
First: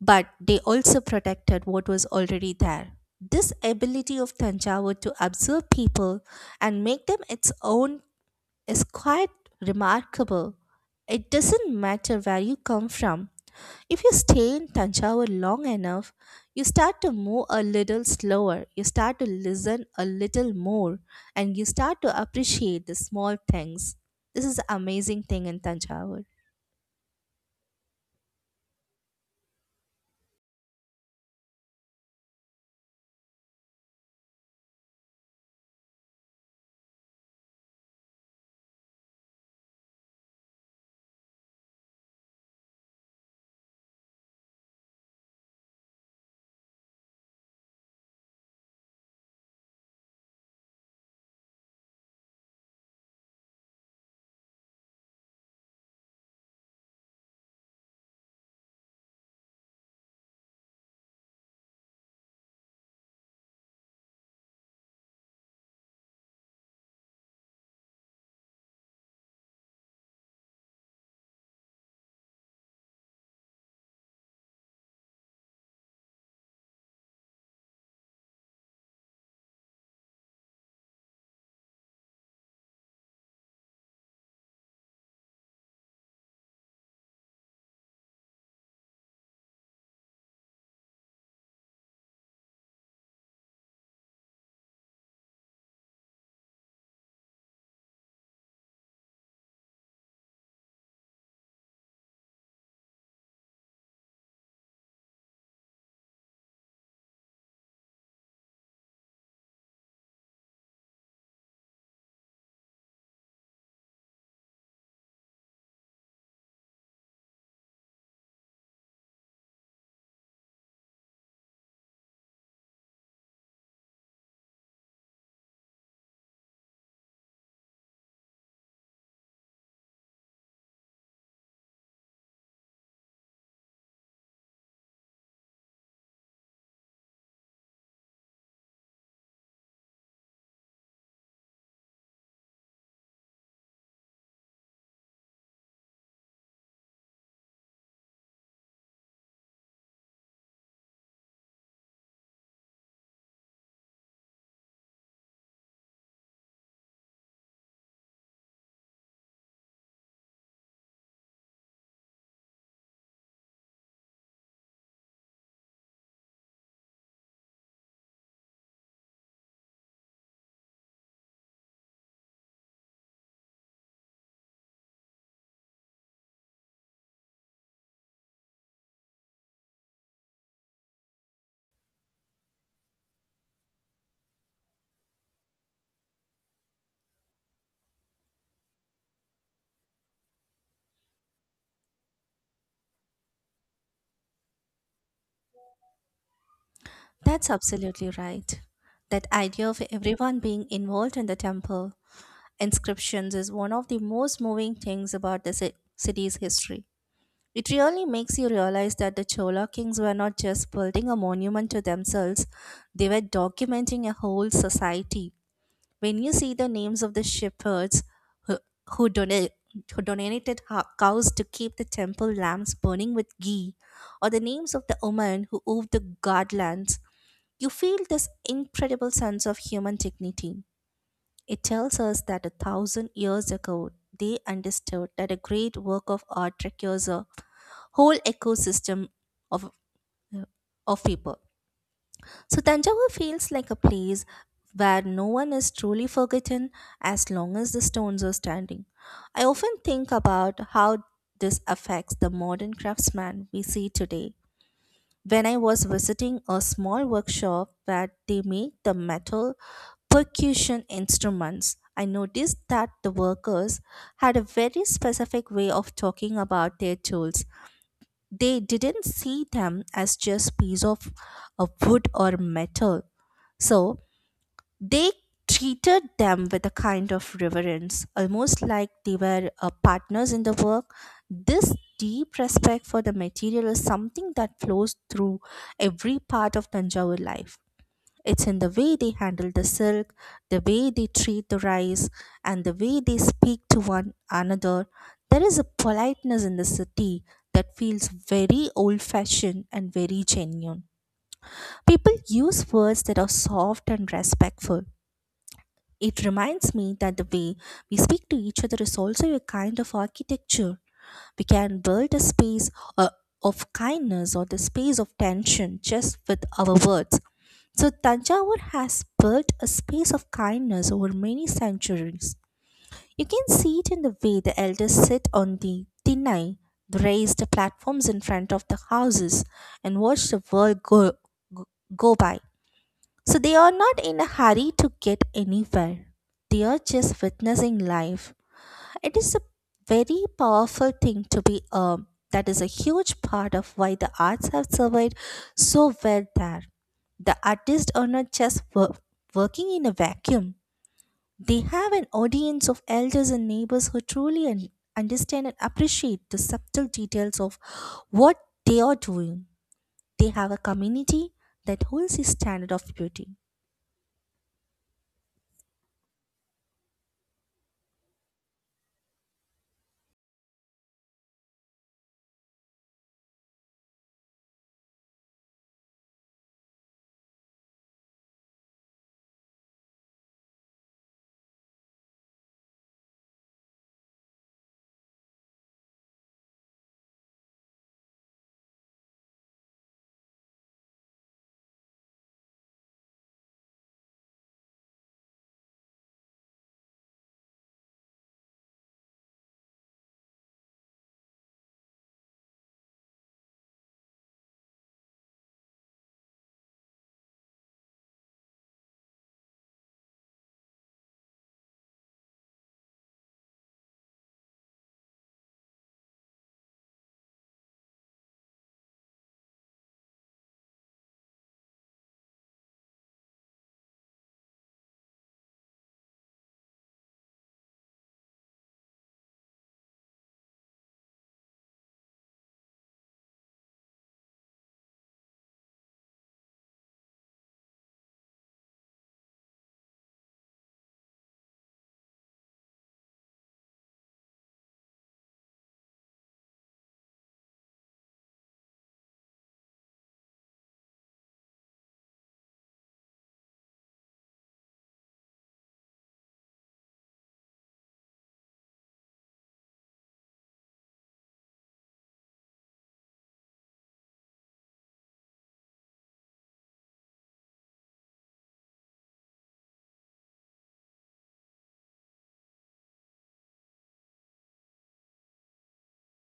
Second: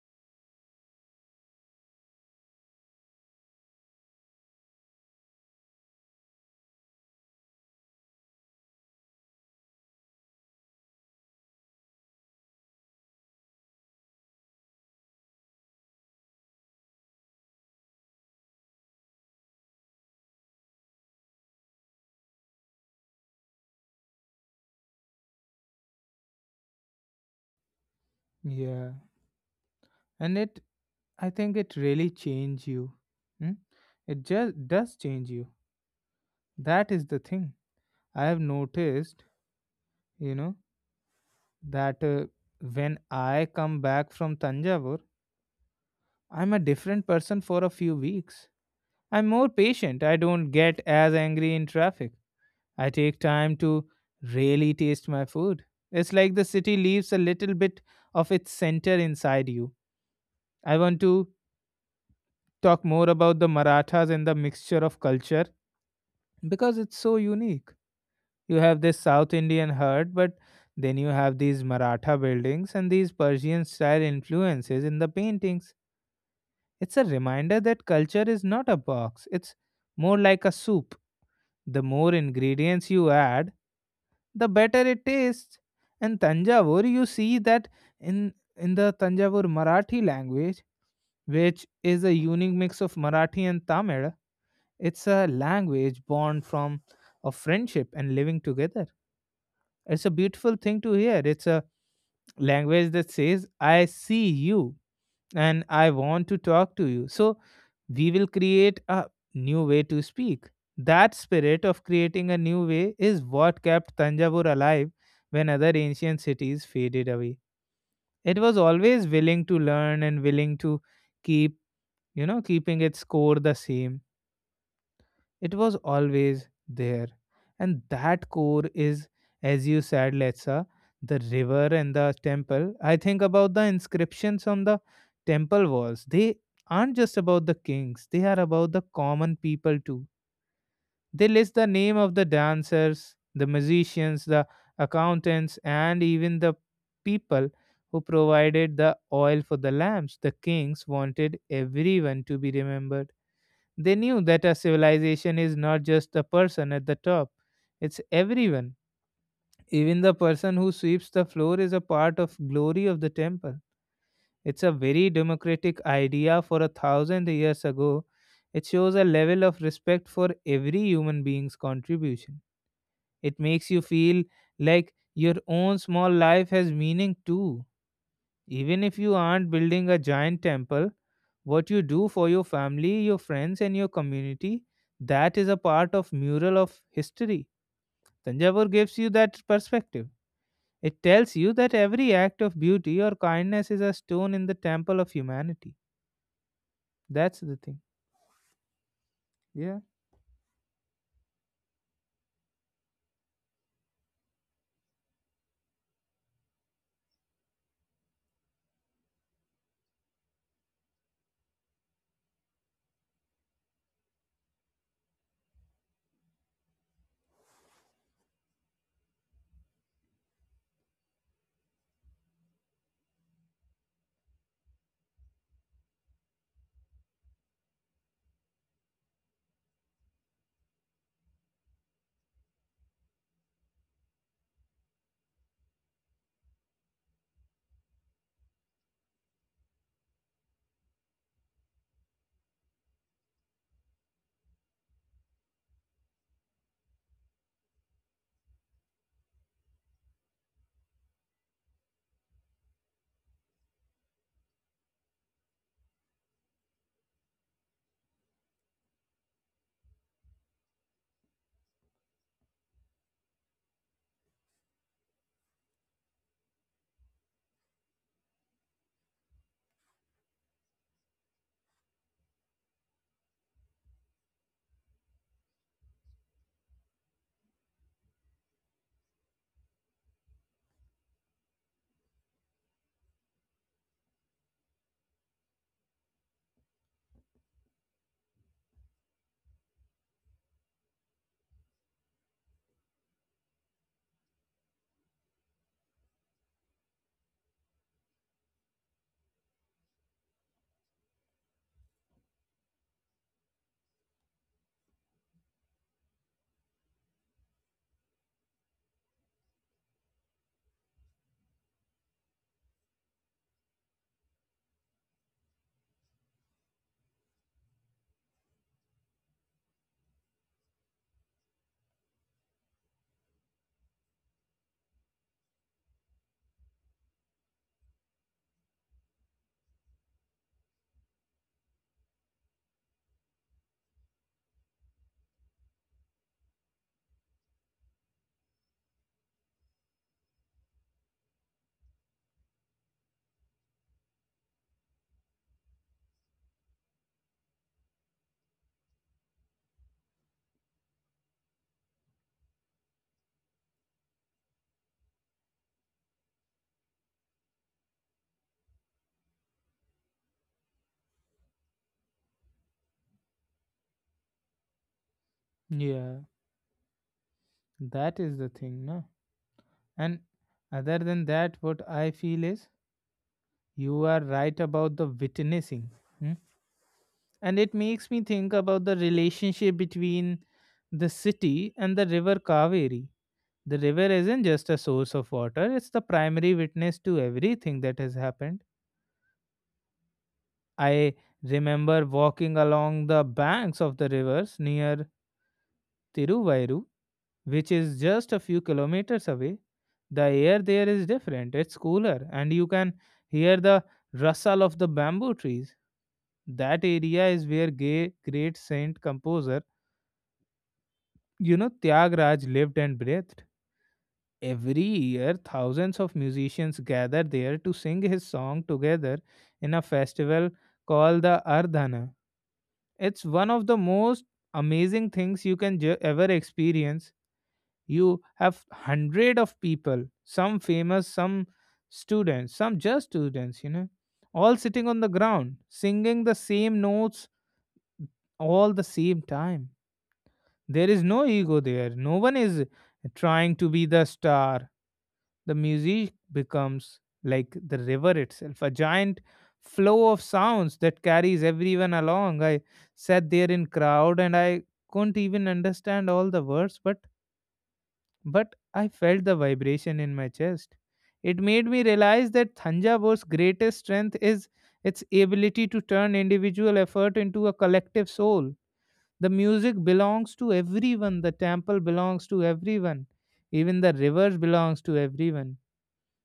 Speaker 2: but they also protected what was already there. This ability of Tanjavur to observe people and make them its own is quite remarkable. It doesn't matter where you come from. If you stay in Tanjavur long enough, you start to move a little slower, you start to listen a little more, and you start to appreciate the small things. This is the amazing thing in Tanjavur.
Speaker 1: yeah. And it, I think it really changes you. Hmm? It just does change you. That is the thing. I have noticed, you know, that when I come back from Tanjavur, I'm a different person for a few weeks. I'm more patient. I don't get as angry in traffic. I take time to really taste my food. It's like the city leaves a little bit of its center inside you. I want to talk more about the Marathas and the mixture of culture because it's so unique. You have this South Indian herd, but then you have these Maratha buildings and these Persian style influences in the paintings. It's a reminder that culture is not a box, it's more like a soup. The more ingredients you add, the better it tastes. And Tanjavur, you see that in the Tanjavur Marathi language, which is a unique mix of Marathi and Tamil. It's a language born from of friendship and living together. It's a beautiful thing to hear. It's a language that says, "I see you and I want to talk to you. So we will create a new way to speak." That spirit of creating a new way is what kept Tanjavur alive when other ancient cities faded away. It was always willing to learn and willing to keep keeping its core the same. It was always there. And that core is, as you said, Letsa, the river and the temple. I think about the inscriptions on the temple walls. They aren't just about the kings, they are about the common people too. They list the name of the dancers, the musicians, the accountants, and even the people who provided the oil for the lamps. The kings wanted everyone to be remembered. They knew that a civilization is not just the person at the top, it's everyone. Even the person who sweeps the floor is a part of glory of the temple. It's a very democratic idea for a thousand years ago. It shows a level of respect for every human being's contribution. It makes you feel like your own small life has meaning too. Even if you aren't building a giant temple, what you do for your family, your friends and your community, that is a part of mural of history. Tanjavur gives you that perspective. It tells you that every act of beauty or kindness is a stone in the temple of humanity. That's
Speaker 2: That's
Speaker 1: the thing.
Speaker 2: absolutely right. That idea
Speaker 1: Yeah,
Speaker 2: of everyone being involved in the temple inscriptions is one of the most moving things about the city's history. It really makes you realize that the Chola kings were not just building a monument to themselves, they were documenting a whole society. When you see the names of the shepherds who, who, donate, who donated cows to keep the temple lamps burning with ghee, or the names of the women who owned the godlands, you feel this incredible sense of human dignity. It tells us that 1,000 years ago, they understood that a great work of art requires a whole ecosystem of of people. So Tanjavur feels like a place where no one is truly forgotten as long as the stones are standing. I often think about how this affects the modern craftsman we see today. When I was visiting a small workshop where they make the metal percussion instruments, I noticed that the workers had a very specific way of talking about their tools. They didn't see them as just piece of wood or metal, so they treated them with a kind of reverence, almost like they were partners in the work. This deep respect for the material is something that flows through every part of Tanjavur life. It's in the way they handle the silk, the way they treat the rice, and the way they speak to one another. There is a politeness in the city that feels very old fashioned and very genuine. People use words that are soft and respectful. It reminds me that the way we speak to each other is also a kind of architecture. We can build a space uh, of kindness or the space of tension just with our words. So Tanjavur has built a space of kindness over many centuries. You can see it in the way the elders sit on the Tinnai, the raised platforms in front of the houses, and watch the world go, go by. So they are not in a hurry to get anywhere. They are just witnessing life. It is a very powerful thing to be. That is a huge part of why the arts have survived so well there. The artists are not just working in a vacuum. They have an audience of elders and neighbors who truly understand and appreciate the subtle details of what they are doing. They have a community that holds a standard of beauty.
Speaker 1: yeah. That is the thing. No, and other than that, what I feel is you are right about the witnessing. Hmm? And it makes me think about the relationship between the city and the river Kaveri. The river isn't just a source of water, it's the primary witness to everything that has happened. I remember walking along the banks of the rivers near Tiruvayru, which is just a few kilometers away. The air there is different, it's cooler, and you can hear the rustle of the bamboo trees. That area is where great saint composer Tyag Raj lived and breathed. Every year, thousands of musicians gather there to sing his song together in a festival called the Ardhana. It's one of the most amazing things you can ever experience. You have hundred of people, some famous, some students, some just students, all sitting on the ground, singing the same notes all the same time. There is no ego there. No one is trying to be the star. The music becomes like the river itself, a giant flow of sounds that carries everyone along. I sat there in crowd and I couldn't even understand all the words, but I felt the vibration in my chest. It made me realize that Thanjavore's greatest strength is its ability to turn individual effort into a collective soul. The music belongs to everyone, the temple belongs to everyone, even the rivers belongs to everyone.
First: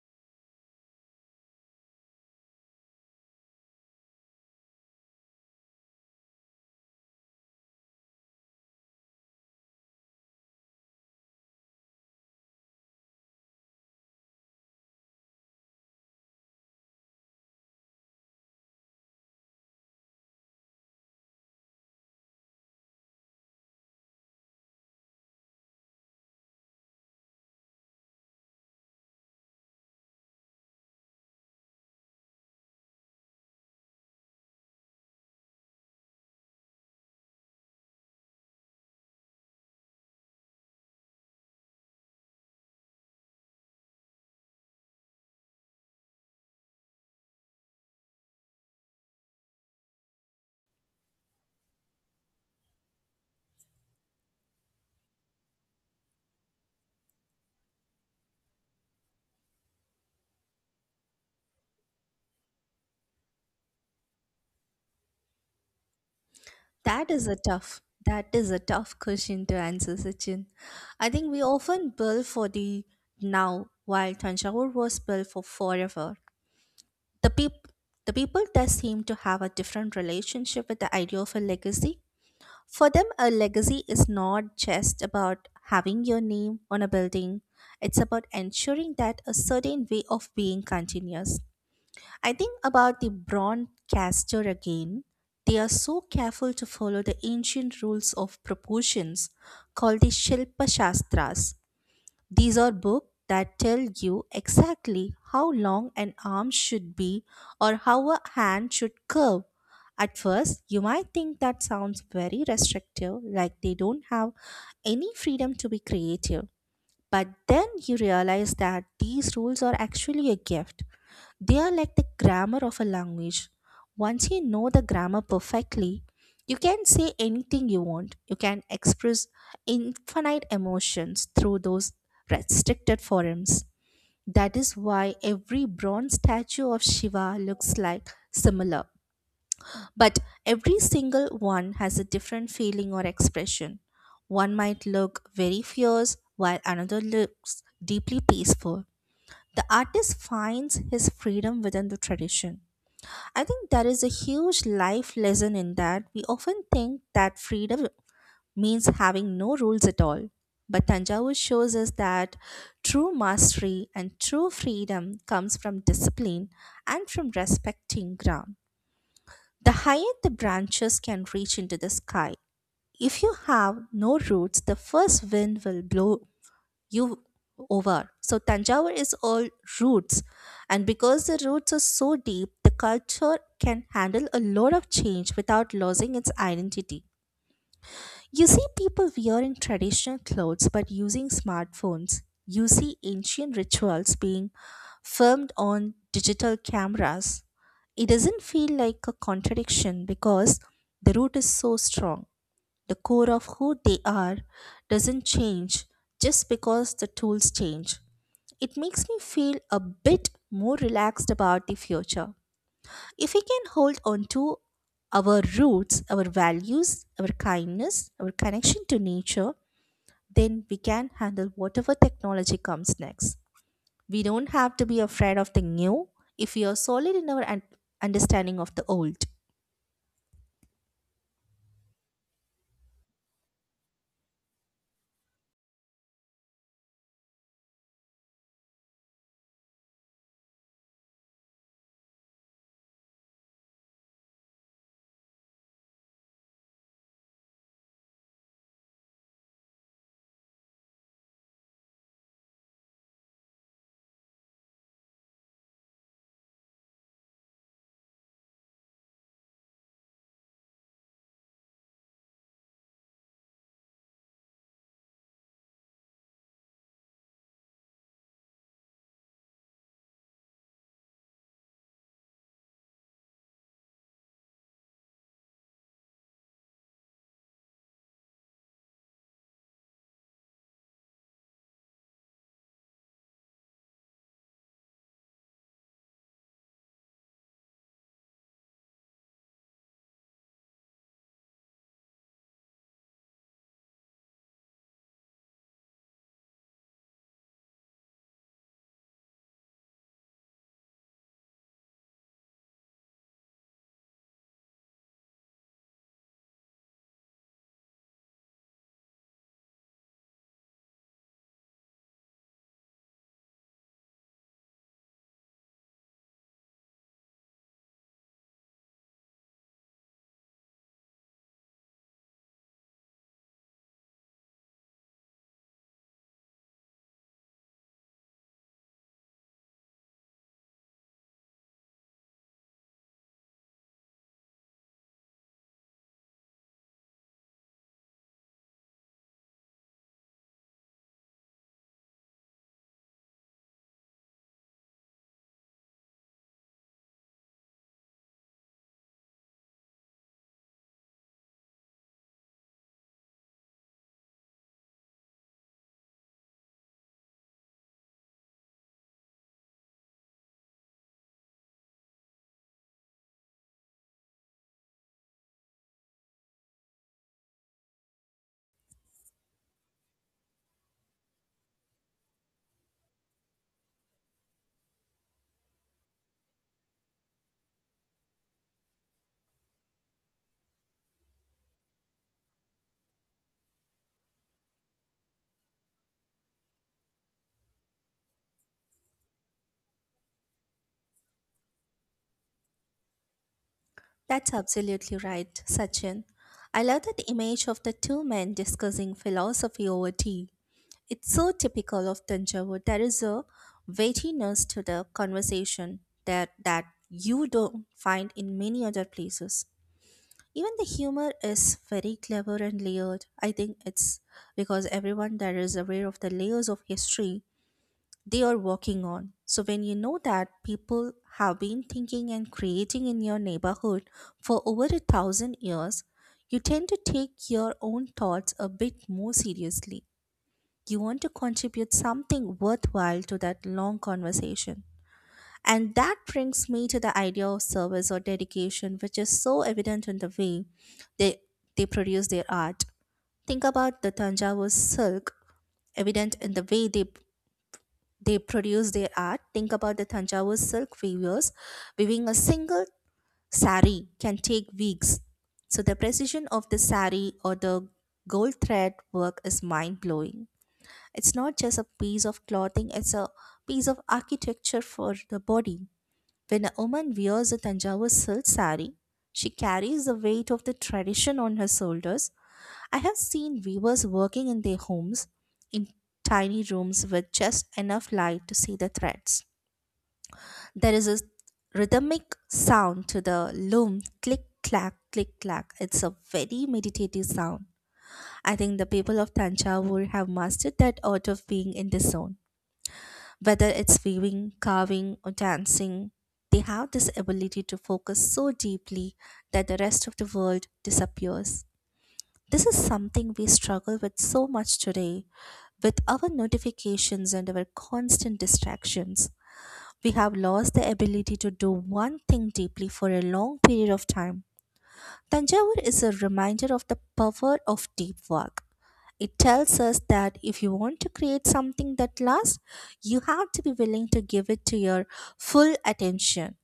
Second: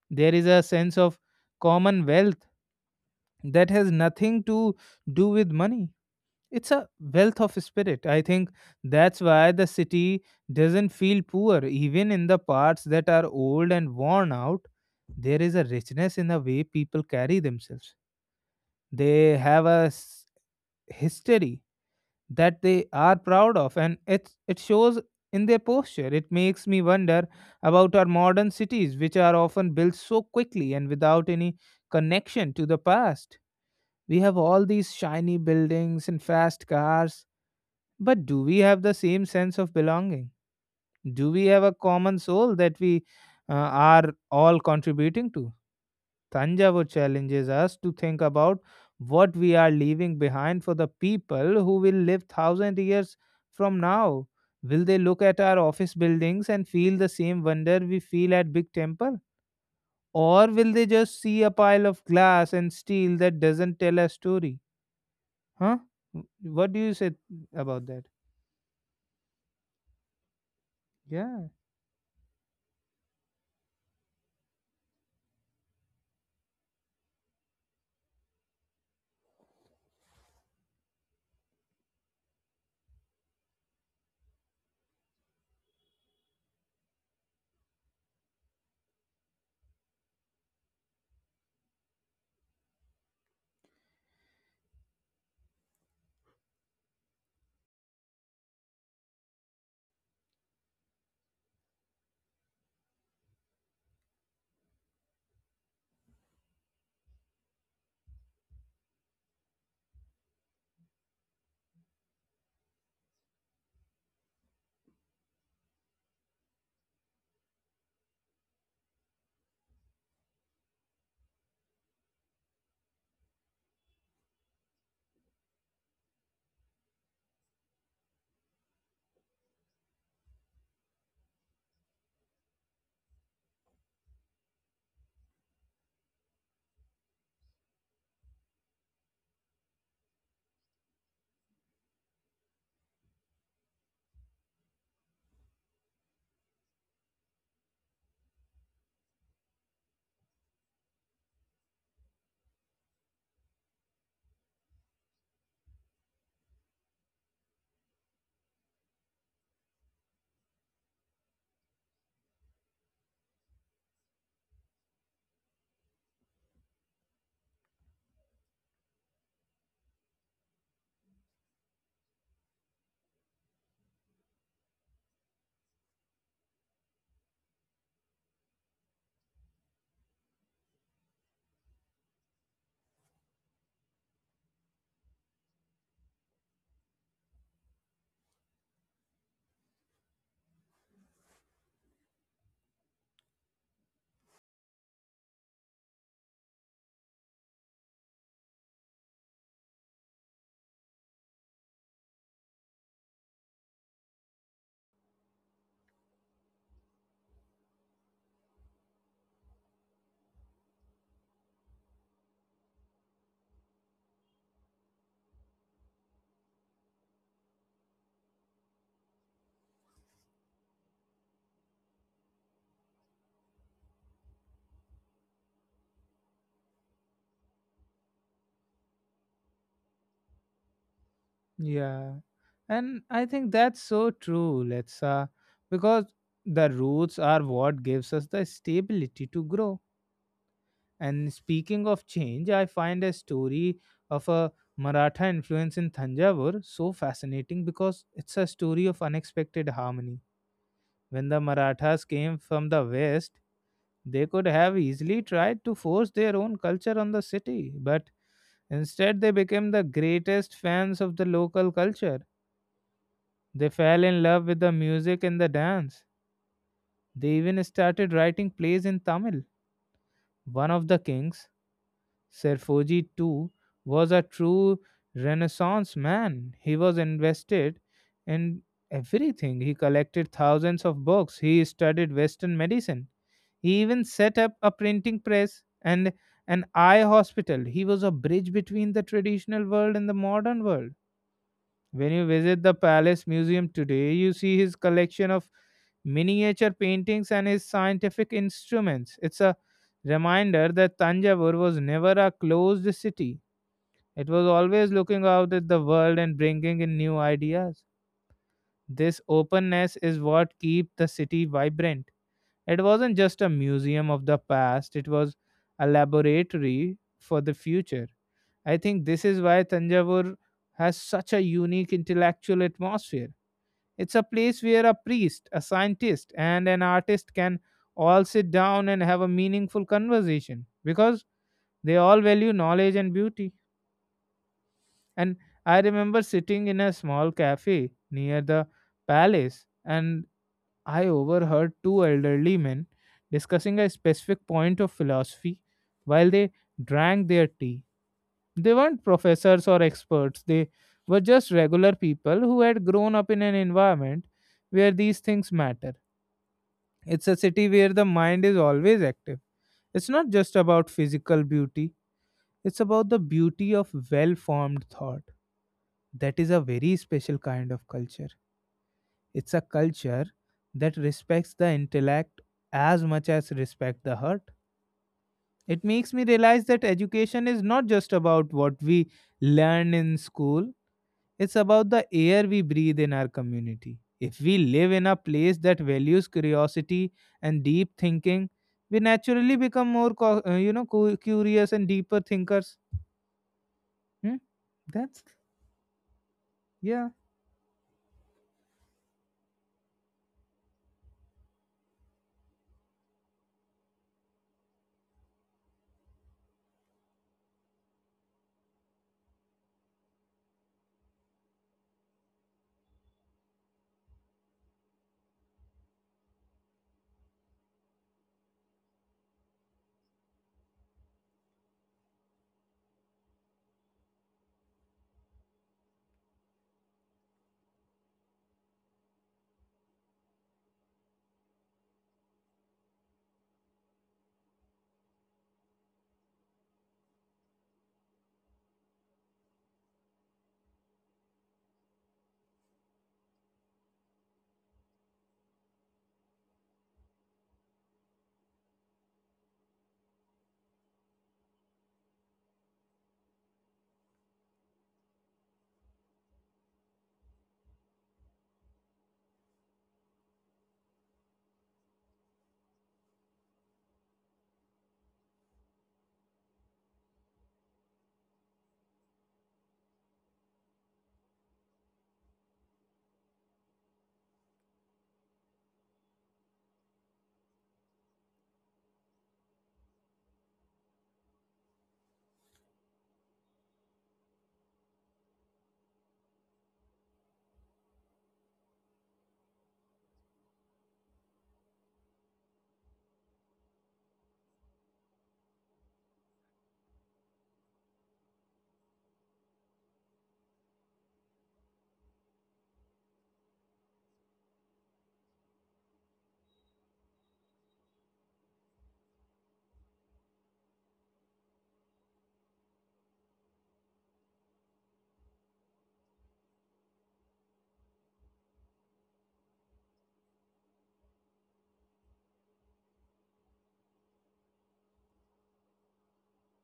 Speaker 1: There is a sense of commonwealth that has nothing to do with money. It's a wealth of spirit. I think that's why the city doesn't feel poor, even in the parts that are old and worn out. There is a richness in the way people carry themselves. They have a history that they are proud of, and it shows in their posture. It makes me wonder about our modern cities, which are often built so quickly and without any connection to the past. We have all these shiny buildings and fast cars, but do we have the same sense of belonging? Do we have a common soul that we are all contributing to? Tanjavur challenges us to think about what we are leaving behind for the people who will live 1,000 years from now. Will they look at our office buildings and feel the same wonder we feel at big temple? Or will they just see a pile of glass and steel that doesn't tell a story? Huh? W- What do you
Speaker 2: That
Speaker 1: say
Speaker 2: is a tough
Speaker 1: about that?
Speaker 2: that is a tough question to answer, Sachin. I think we
Speaker 1: Yeah,
Speaker 2: often build for the now, while Tanjavur was built for forever. The the people there seem to have a different relationship with the idea of a legacy. For them, a legacy is not just about having your name on a building. It's about ensuring that a certain way of being continues. I think about the broadcaster again. They are so careful to follow the ancient rules of proportions called the Shilpa Shastras. These are books that tell you exactly how long an arm should be or how a hand should curve. At first, you might think that sounds very restrictive, like they don't have any freedom to be creative. But then you realize that these rules are actually a gift. They are like the grammar of a language. Once you know the grammar perfectly, you can say anything you want. You can express infinite emotions through those restricted forms. That is why every bronze statue of Shiva looks like similar. But every single one has a different feeling or expression. One might look very fierce, while another looks deeply peaceful. The artist finds his freedom within the tradition. I think there is a huge life lesson in that. We often think that freedom means having no rules at all. But Tanjavur shows us that true mastery and true freedom comes from discipline and from respecting ground. The higher the branches can reach into the sky, if you have no roots, the first wind will blow you over. So Tanjore is all roots, and because the roots are so deep, the culture can handle a lot of change without losing its identity. You see people wearing traditional clothes but using smartphones. You see ancient rituals being filmed on digital cameras. It doesn't feel like a contradiction because the root is so strong. The core of who they are doesn't change just because the tools change. It makes me feel a bit more relaxed about the future. If we can hold on to our roots, our values, our kindness, our connection to nature, then we can handle whatever technology comes next. We don't have to be afraid of the new if we are solid in our understanding of the old.
Speaker 1: yeah. And I think that's so true, Letsa, because the roots are what gives us the stability to grow. And speaking of change, I find a story of a Maratha influence in Thanjavur so fascinating because it's a story of unexpected harmony. When the Marathas came from the west, they could have easily tried to force their own culture on the city, but instead they became the greatest fans of the local culture. They fell in love with the music and the dance. They even started writing plays in Tamil. One of the kings, Serfoji too, was a true Renaissance man. He was invested in everything. He collected thousands of books. He studied Western medicine. He even set up a printing press and an eye hospital. He was a bridge between the traditional world and the modern world. When you visit the Palace Museum today, you see his collection of miniature paintings and his scientific instruments. It's a reminder that Tanjavur was never a closed city. It was always looking out at the world and bringing in new ideas. This openness is what keep the city vibrant. It wasn't just a museum of the past, it was a laboratory for the future. I think this is why Tanjavur has such a unique intellectual atmosphere. It's a place where a priest, a scientist, and an artist can all sit down and have a meaningful conversation because they all value knowledge and beauty. And I remember sitting in a small cafe near the palace, and I overheard two elderly men discussing a specific point of philosophy while they drank their tea. They weren't professors or experts, they were just regular people who had grown up in an environment where these things matter. It's a city where the mind is always active. It's not just about physical beauty, it's about the beauty of well formed thought. That is a very special kind of culture. It's a culture that respects the intellect as much as respect the heart. It makes me realize that education is not just about what we learn in school, it's about the air we breathe in our community. If we live in a place that values curiosity and deep thinking, we naturally become more curious and deeper thinkers. Hmm?
Speaker 2: That's absolutely
Speaker 1: That's
Speaker 2: right, Sachin. I love
Speaker 1: Yeah,
Speaker 2: that image of the two men discussing philosophy over tea. It's so typical of Tanjavur. There is a weightiness to the conversation that you don't find in many other places. Even the humor is very clever and layered. I think it's because everyone there is aware of the layers of history they are working on. So when you know that people have been thinking and creating in your neighborhood for over a thousand years, you tend to take your own thoughts a bit more seriously. You want to contribute something worthwhile to that long conversation. And that brings me to the idea of service or dedication, which is so evident in the way they, they produce their art. Think about the Tanjavur silk, evident in the way they produce their art. Think about the Tanjavur silk weavers. Weaving a single sari can take weeks. So the precision of the sari or the gold thread work is mind blowing. It's not just a piece of clothing, it's a piece of architecture for the body. When a woman wears a Tanjavur silk saree, she carries the weight of the tradition on her shoulders. I have seen weavers working in their homes in tiny rooms with just enough light to see the threads. There is a rhythmic sound to the loom click clack click clack. It's a very meditative sound. I think the people of Tanjavur have mastered that art of being in the zone. Whether it's weaving, carving, or dancing, they have this ability to focus so deeply that the rest of the world disappears. This is something we struggle with so much today. With our notifications and our constant distractions, we have lost the ability to do one thing deeply for a long period of time. Tanjavur is a reminder of the power of deep work. It tells us that if you want to create something that lasts, you have to be willing to give it to your full attention.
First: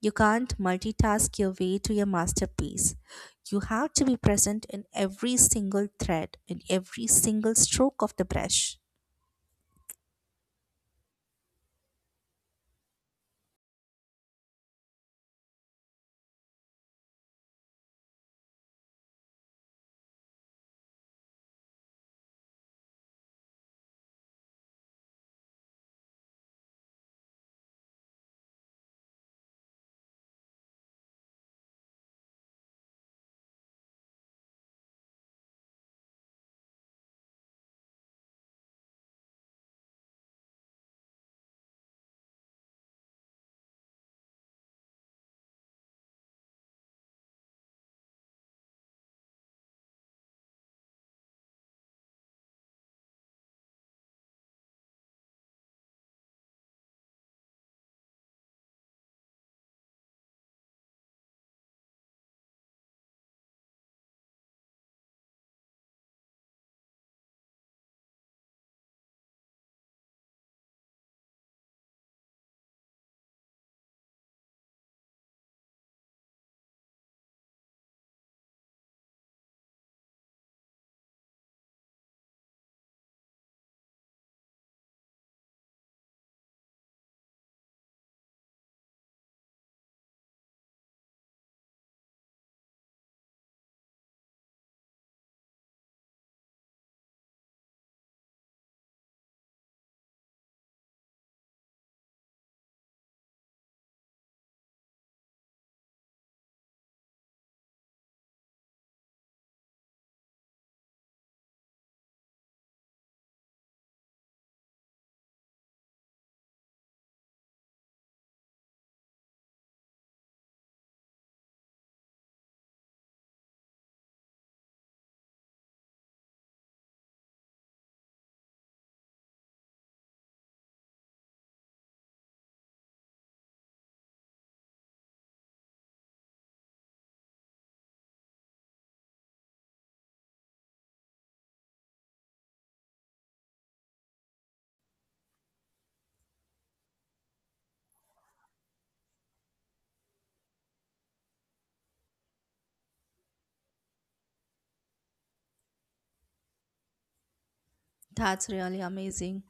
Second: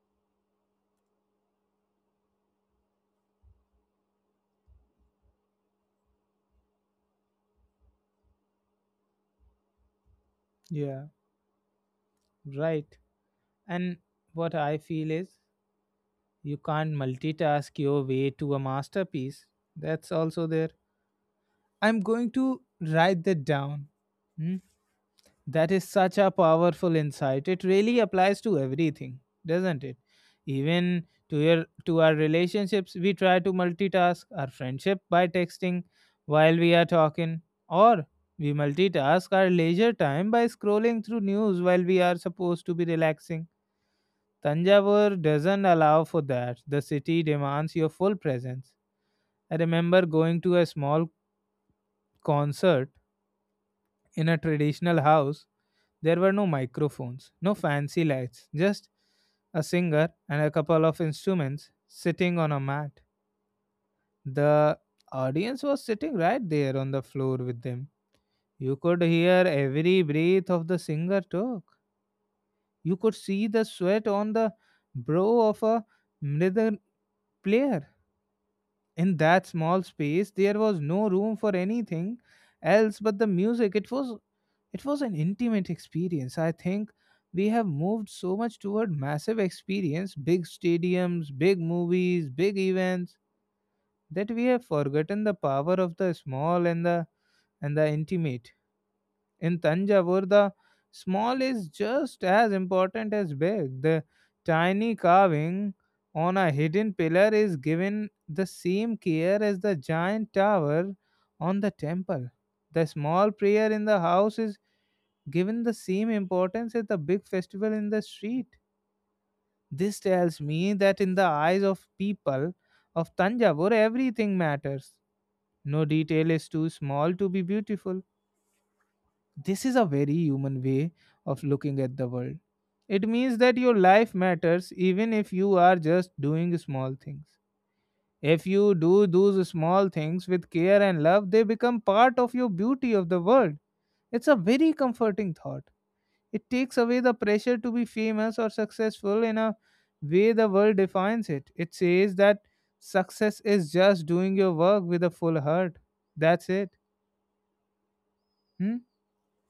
Speaker 2: You can't multitask your way to your masterpiece. You have to be present in every single thread, in every single stroke of the brush.
Speaker 1: yeah, right. And what I feel is, you can't multitask your way to a masterpiece. That's also there. I'm going to write that down. Hmm? That is such a powerful insight. It really applies to everything, doesn't it? Even to your to our relationships. We try to multitask our friendship by texting while we are talking, or we multitask our leisure time by scrolling through news while we are supposed to be relaxing. Tanjavur doesn't allow for that. The city demands your full presence. I remember going to a small concert in a traditional house. There were no microphones, no fancy lights, just a singer and a couple of instruments sitting on a mat. The audience was sitting right there on the floor with them. You could hear every breath of the singer talk. You could see the sweat on the brow of a mridal player. In that small space there was no room for anything else but the music. It was an intimate experience. I think we have moved so much toward massive experience, big stadiums, big movies, big events, that we have forgotten the power of the small and the intimate. In Tanjavur, the small is just as important as big. The tiny carving on a hidden pillar is given the same care as the giant tower on the temple. The small prayer in the house is given the same importance as the big festival in the street. This tells me that in the eyes of people of Tanjavur, everything matters. No detail is too small to be beautiful. This is a very human way of looking at the world. It means that your life matters even if you are just doing small things. If you do those small things with care and love, they become part of your beauty of the world. It's a very comforting thought. It takes away the pressure to be famous or successful in a way the world defines it. It says that success is just doing your work with a full heart. That's it.
Speaker 2: That's
Speaker 1: Hmm?
Speaker 2: really amazing.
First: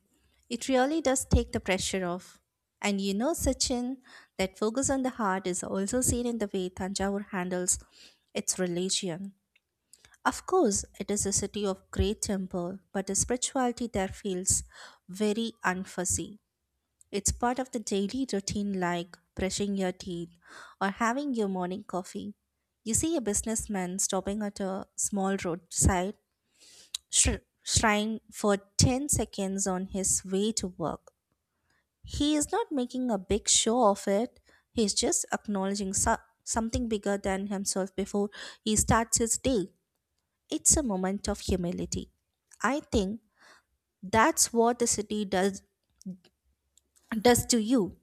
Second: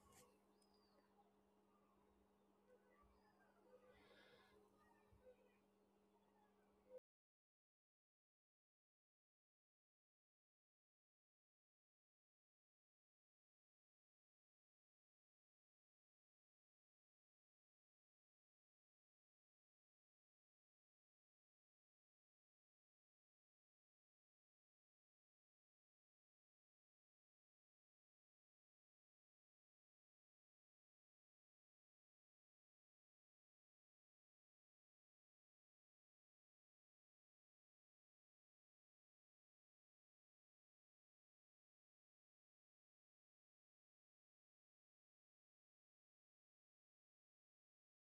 Speaker 2: It really does take the pressure off. And you know, Sachin, that focus on the heart is also seen in the way Tanjavur handles its religion. Of course, it is a city of great temple, but the spirituality there feels very unfussy. It's part of the daily routine like brushing your teeth or having your morning coffee. You see a businessman stopping at a small roadside shrine for 10 seconds on his way to work. He is not making a big show of it, he's just acknowledging something bigger than himself before he starts his day. It's a moment of humility. I think that's what the city does to you.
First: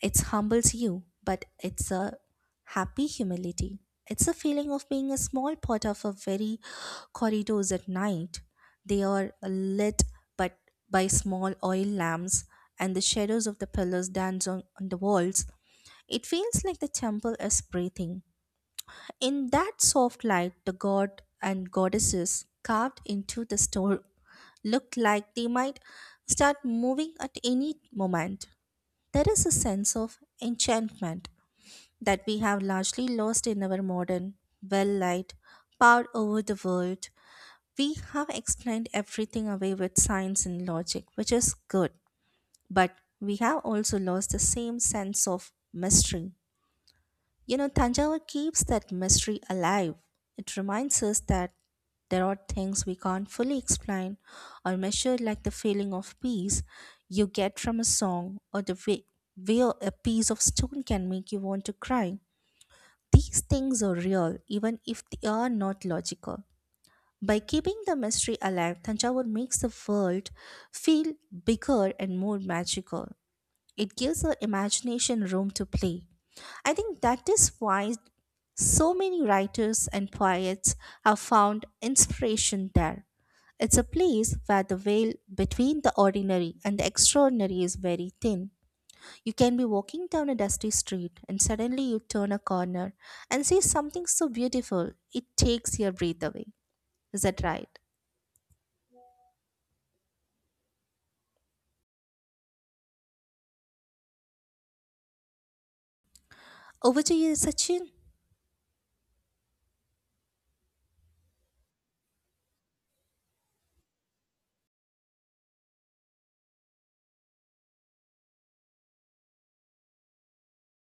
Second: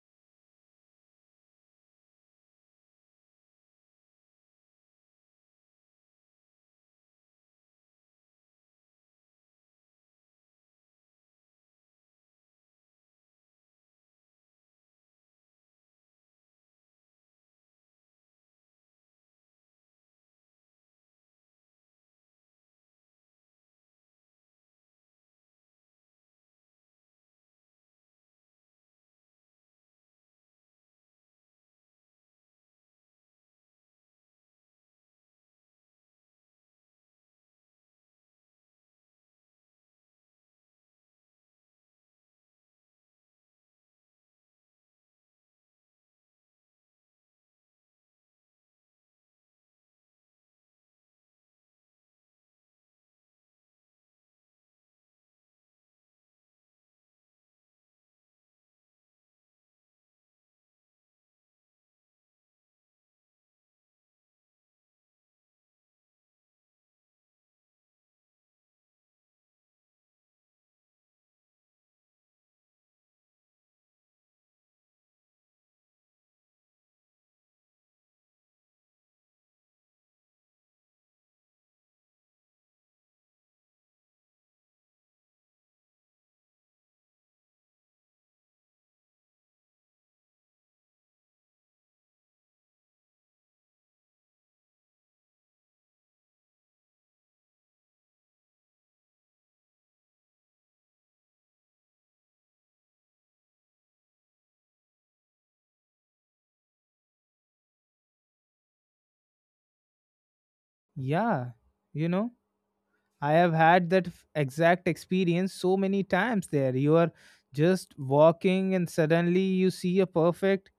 Speaker 2: It humbles you, but it's a happy humility. It's a feeling of being a small part of a very corridors at night. They are lit but by small oil lamps and the shadows of the pillars dance on the walls. It feels like the temple is breathing. In that soft light, the god and goddesses carved into the stone looked like they might start moving at any moment. There is a sense of enchantment that we have largely lost in our modern, well light, power over the world. We have explained everything away with science and logic, which is good, but we have also lost the same sense of mystery. You know, Tanjavur keeps that mystery alive. It reminds us that there are things we can't fully explain or measure, like the feeling of peace you get from a song or the way a piece of stone can make you want to cry. These things are real, even if they are not logical. By keeping the mystery alive, Tanjavur makes the world feel bigger and more magical. It gives our imagination room to play. I think that is why so many writers and poets have found inspiration there. It's a place where the veil between the ordinary and the extraordinary is very thin. You can be walking down a dusty street and suddenly you turn a corner and see something so beautiful it takes your breath away. Is that right? Over to you, Sachin.
Speaker 1: Yeah, you know, I have had that exact experience so many times there. You are just walking and suddenly you see a perfect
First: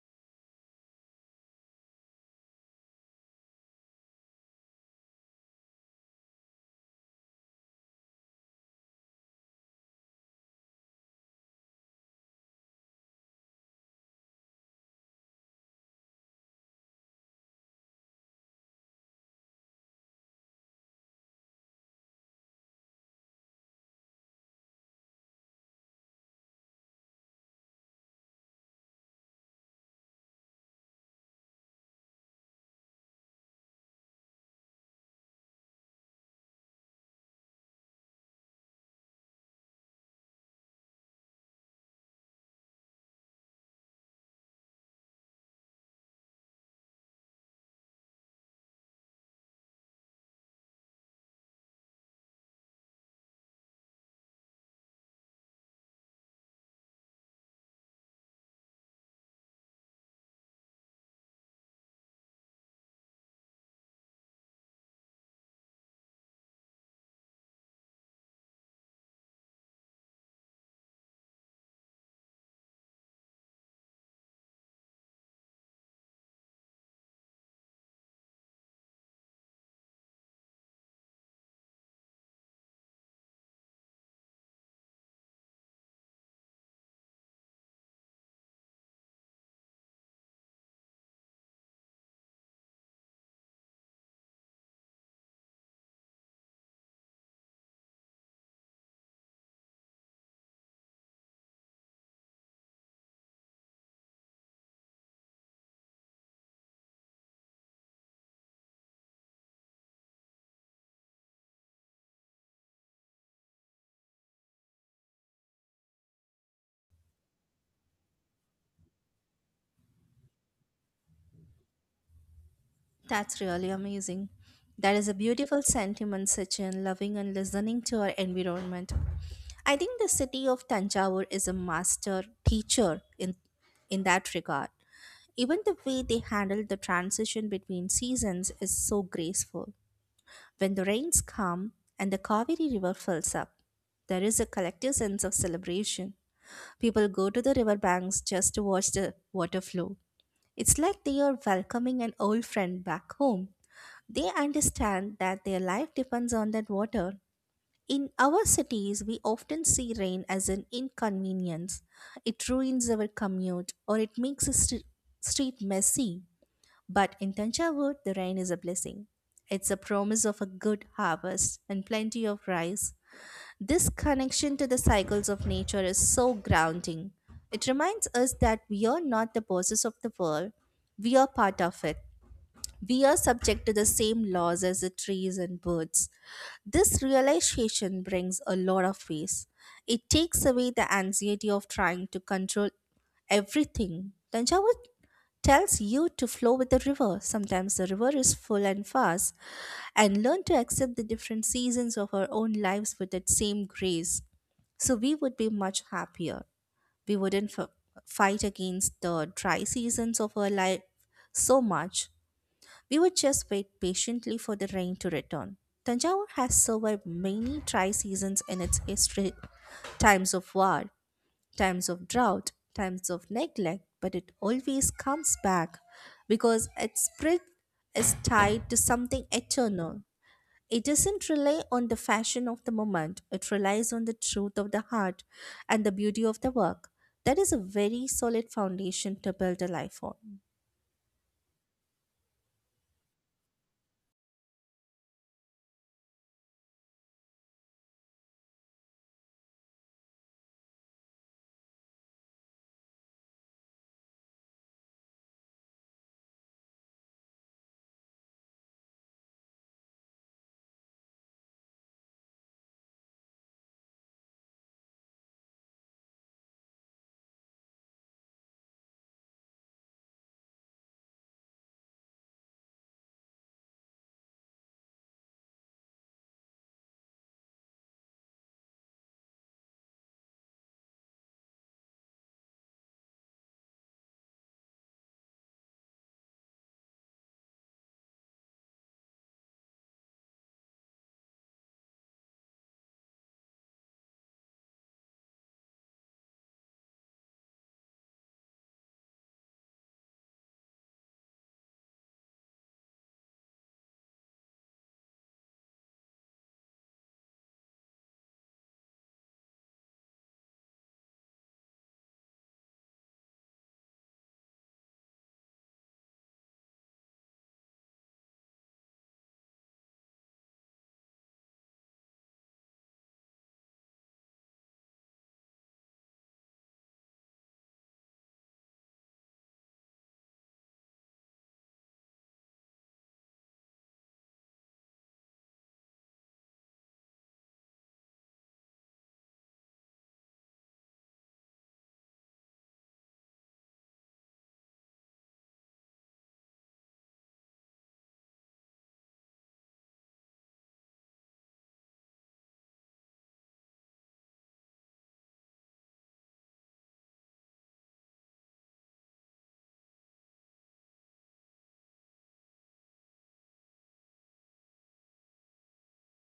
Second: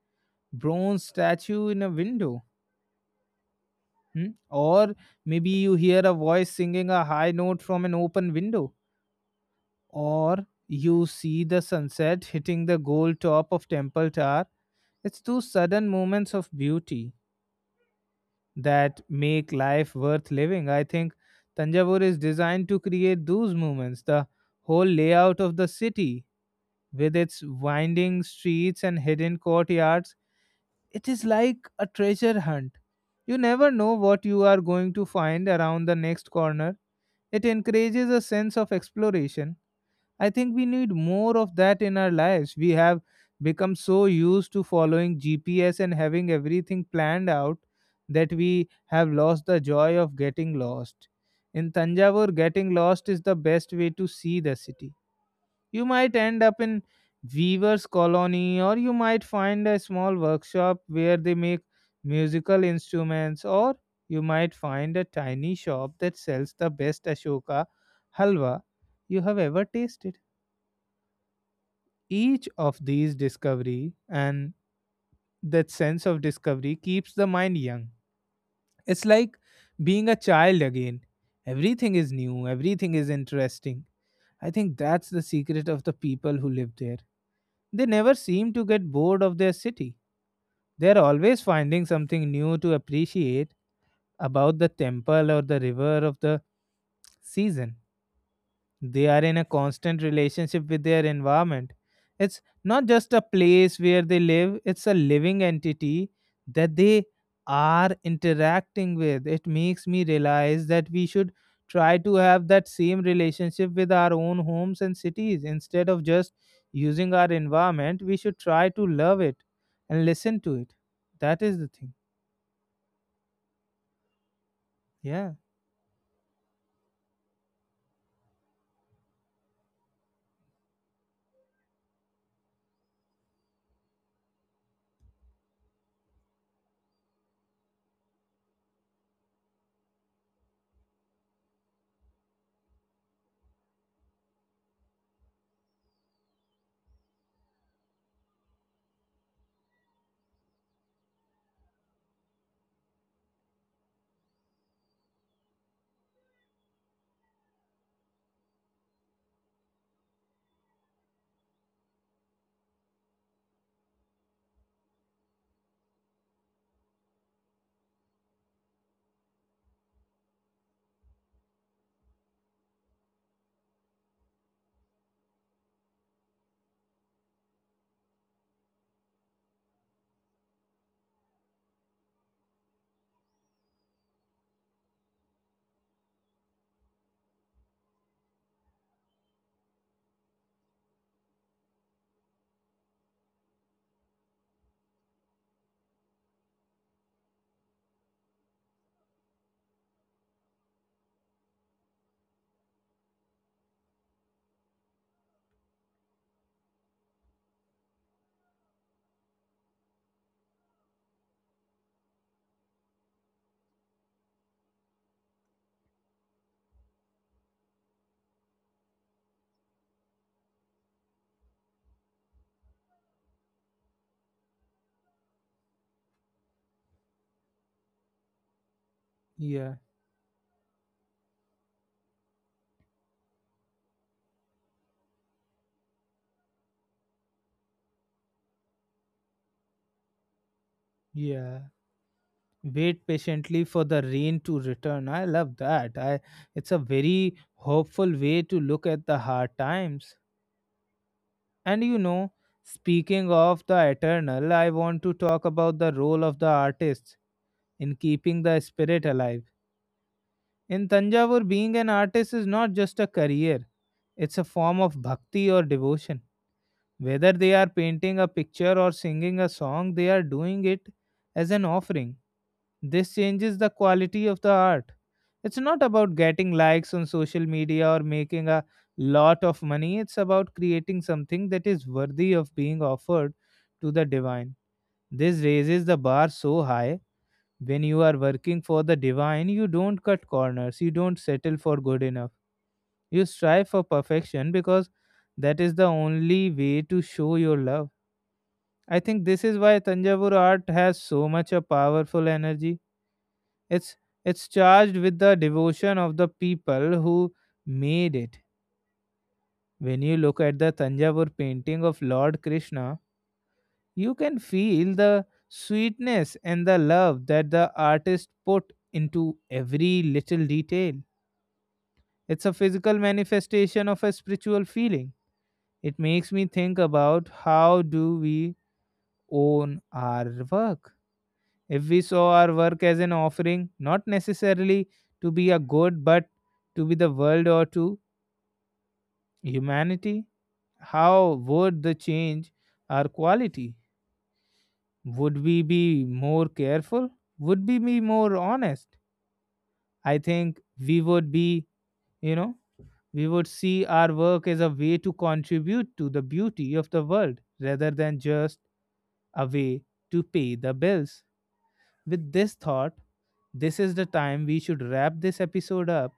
Speaker 1: bronze statue in a window. Hmm? Or maybe you hear a voice singing a high note from an open window. Or you see the sunset hitting the gold top of Temple Tower. It's those sudden moments of beauty that make life worth living. I think Tanjavur is designed to create those moments. The whole layout of the city, with its winding streets and hidden courtyards, it is like a treasure hunt. You never know what you are going to find around the next corner. It encourages a sense of exploration. I think we need more of that in our lives. We have become so used to following GPS and having everything planned out, that we have lost the joy of getting lost. In Tanjavur, getting lost is the best way to see the city. You might end up in weaver's colony, or you might find a small workshop where they make musical instruments, or you might find a tiny shop that sells the best Ashoka halwa you have ever tasted. Each of these discovery, and that sense of discovery keeps the mind young. It's like being a child again. Everything is new, everything is interesting. I think that's the secret of the people who live there. They never seem to get bored of their city. They are always finding something new to appreciate about the temple or the river of the season. They are in a constant relationship with their environment. It's not just a place where they live, it's a living entity that they are interacting with. It makes me realize that we should try to have that same relationship with our own homes and cities. Instead of just using our environment, we should try to love it and listen to it. That is the thing.
Speaker 2: That's really amazing. That is a
Speaker 1: Yeah,
Speaker 2: beautiful sentiment, Sachin, loving and listening to our environment. I think the city of Tanjavur is a master teacher in that regard. Even the way they handle the transition between seasons is so graceful. When the rains come and the Kaveri River fills up, there is a collective sense of celebration. People go to the riverbanks just to watch the water flow. It's like they are welcoming an old friend back home. They understand that their life depends on that water. In our cities, we often see rain as an inconvenience. It ruins our commute or it makes the street messy. But in Tanjavur, the rain is a blessing. It's a promise of a good harvest and plenty of rice. This connection to the cycles of nature is so grounding. It reminds us that we are not the bosses of the world, we are part of it. We are subject to the same laws as the trees and birds. This realization brings a lot of peace. It takes away the anxiety of trying to control everything. Tanjavur tells you to flow with the river. Sometimes the river is full and fast, and learn to accept the different seasons of our own lives with that same grace. So we would be much happier. We wouldn't fight against the dry seasons of our life so much. We would just wait patiently for the rain to return. Tanjavur has survived many dry seasons in its history, times of war, times of drought, times of neglect, but it always comes back because its spirit is tied to something
Speaker 1: yeah,
Speaker 2: eternal. It doesn't rely on the fashion of the moment, it relies on the truth of the heart and the beauty of the work. That is a very solid foundation to build a life on.
Speaker 1: yeah. Wait patiently for the rain to return. I love that. I it's a very hopeful way to look at the hard times. And you know, speaking of the eternal, I want to talk about the role of the artists in keeping the spirit alive. In Tanjavur, being an artist is not just a career, it's a form of bhakti or devotion. Whether they are painting a picture or singing a song, they are doing it as an offering. This changes the quality of the art. It's not about getting likes on social media or making a lot of money. It's about creating something that is worthy of being offered to the divine. This raises the bar so high. When you are working for the divine, you don't cut corners, you don't settle for good enough. You strive for perfection because that is the only way to show your love. I think this is why Tanjavur art has so much a powerful energy. It's it's charged with the devotion of the people who made it. When you look at the Tanjavur painting of Lord Krishna, you can feel the sweetness and the love that the artist put into every little detail. It's a physical manifestation of a spiritual feeling. It makes me think about, how do we own our work? If we saw our work as an offering, not necessarily to be a good, but to be the world or to humanity, how would the change our quality? Would we be more careful? Would we be more honest? I think we would be, you know, we would see our work as a way to contribute to the beauty of the world rather than just a way to pay the bills. With this thought, this is the time we should wrap this episode up.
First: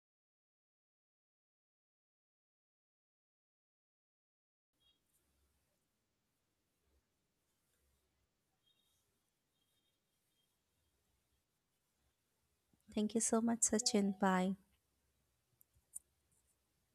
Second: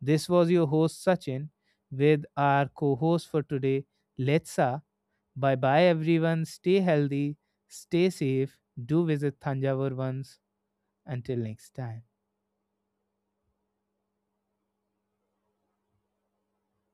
Speaker 1: This was your host Sachin, with our co host for today, Letsa. Bye bye, everyone. Stay healthy, stay safe. Do visit Thanjavur once. Until next time.
Speaker 2: Thank you so much, Sachin. Bye.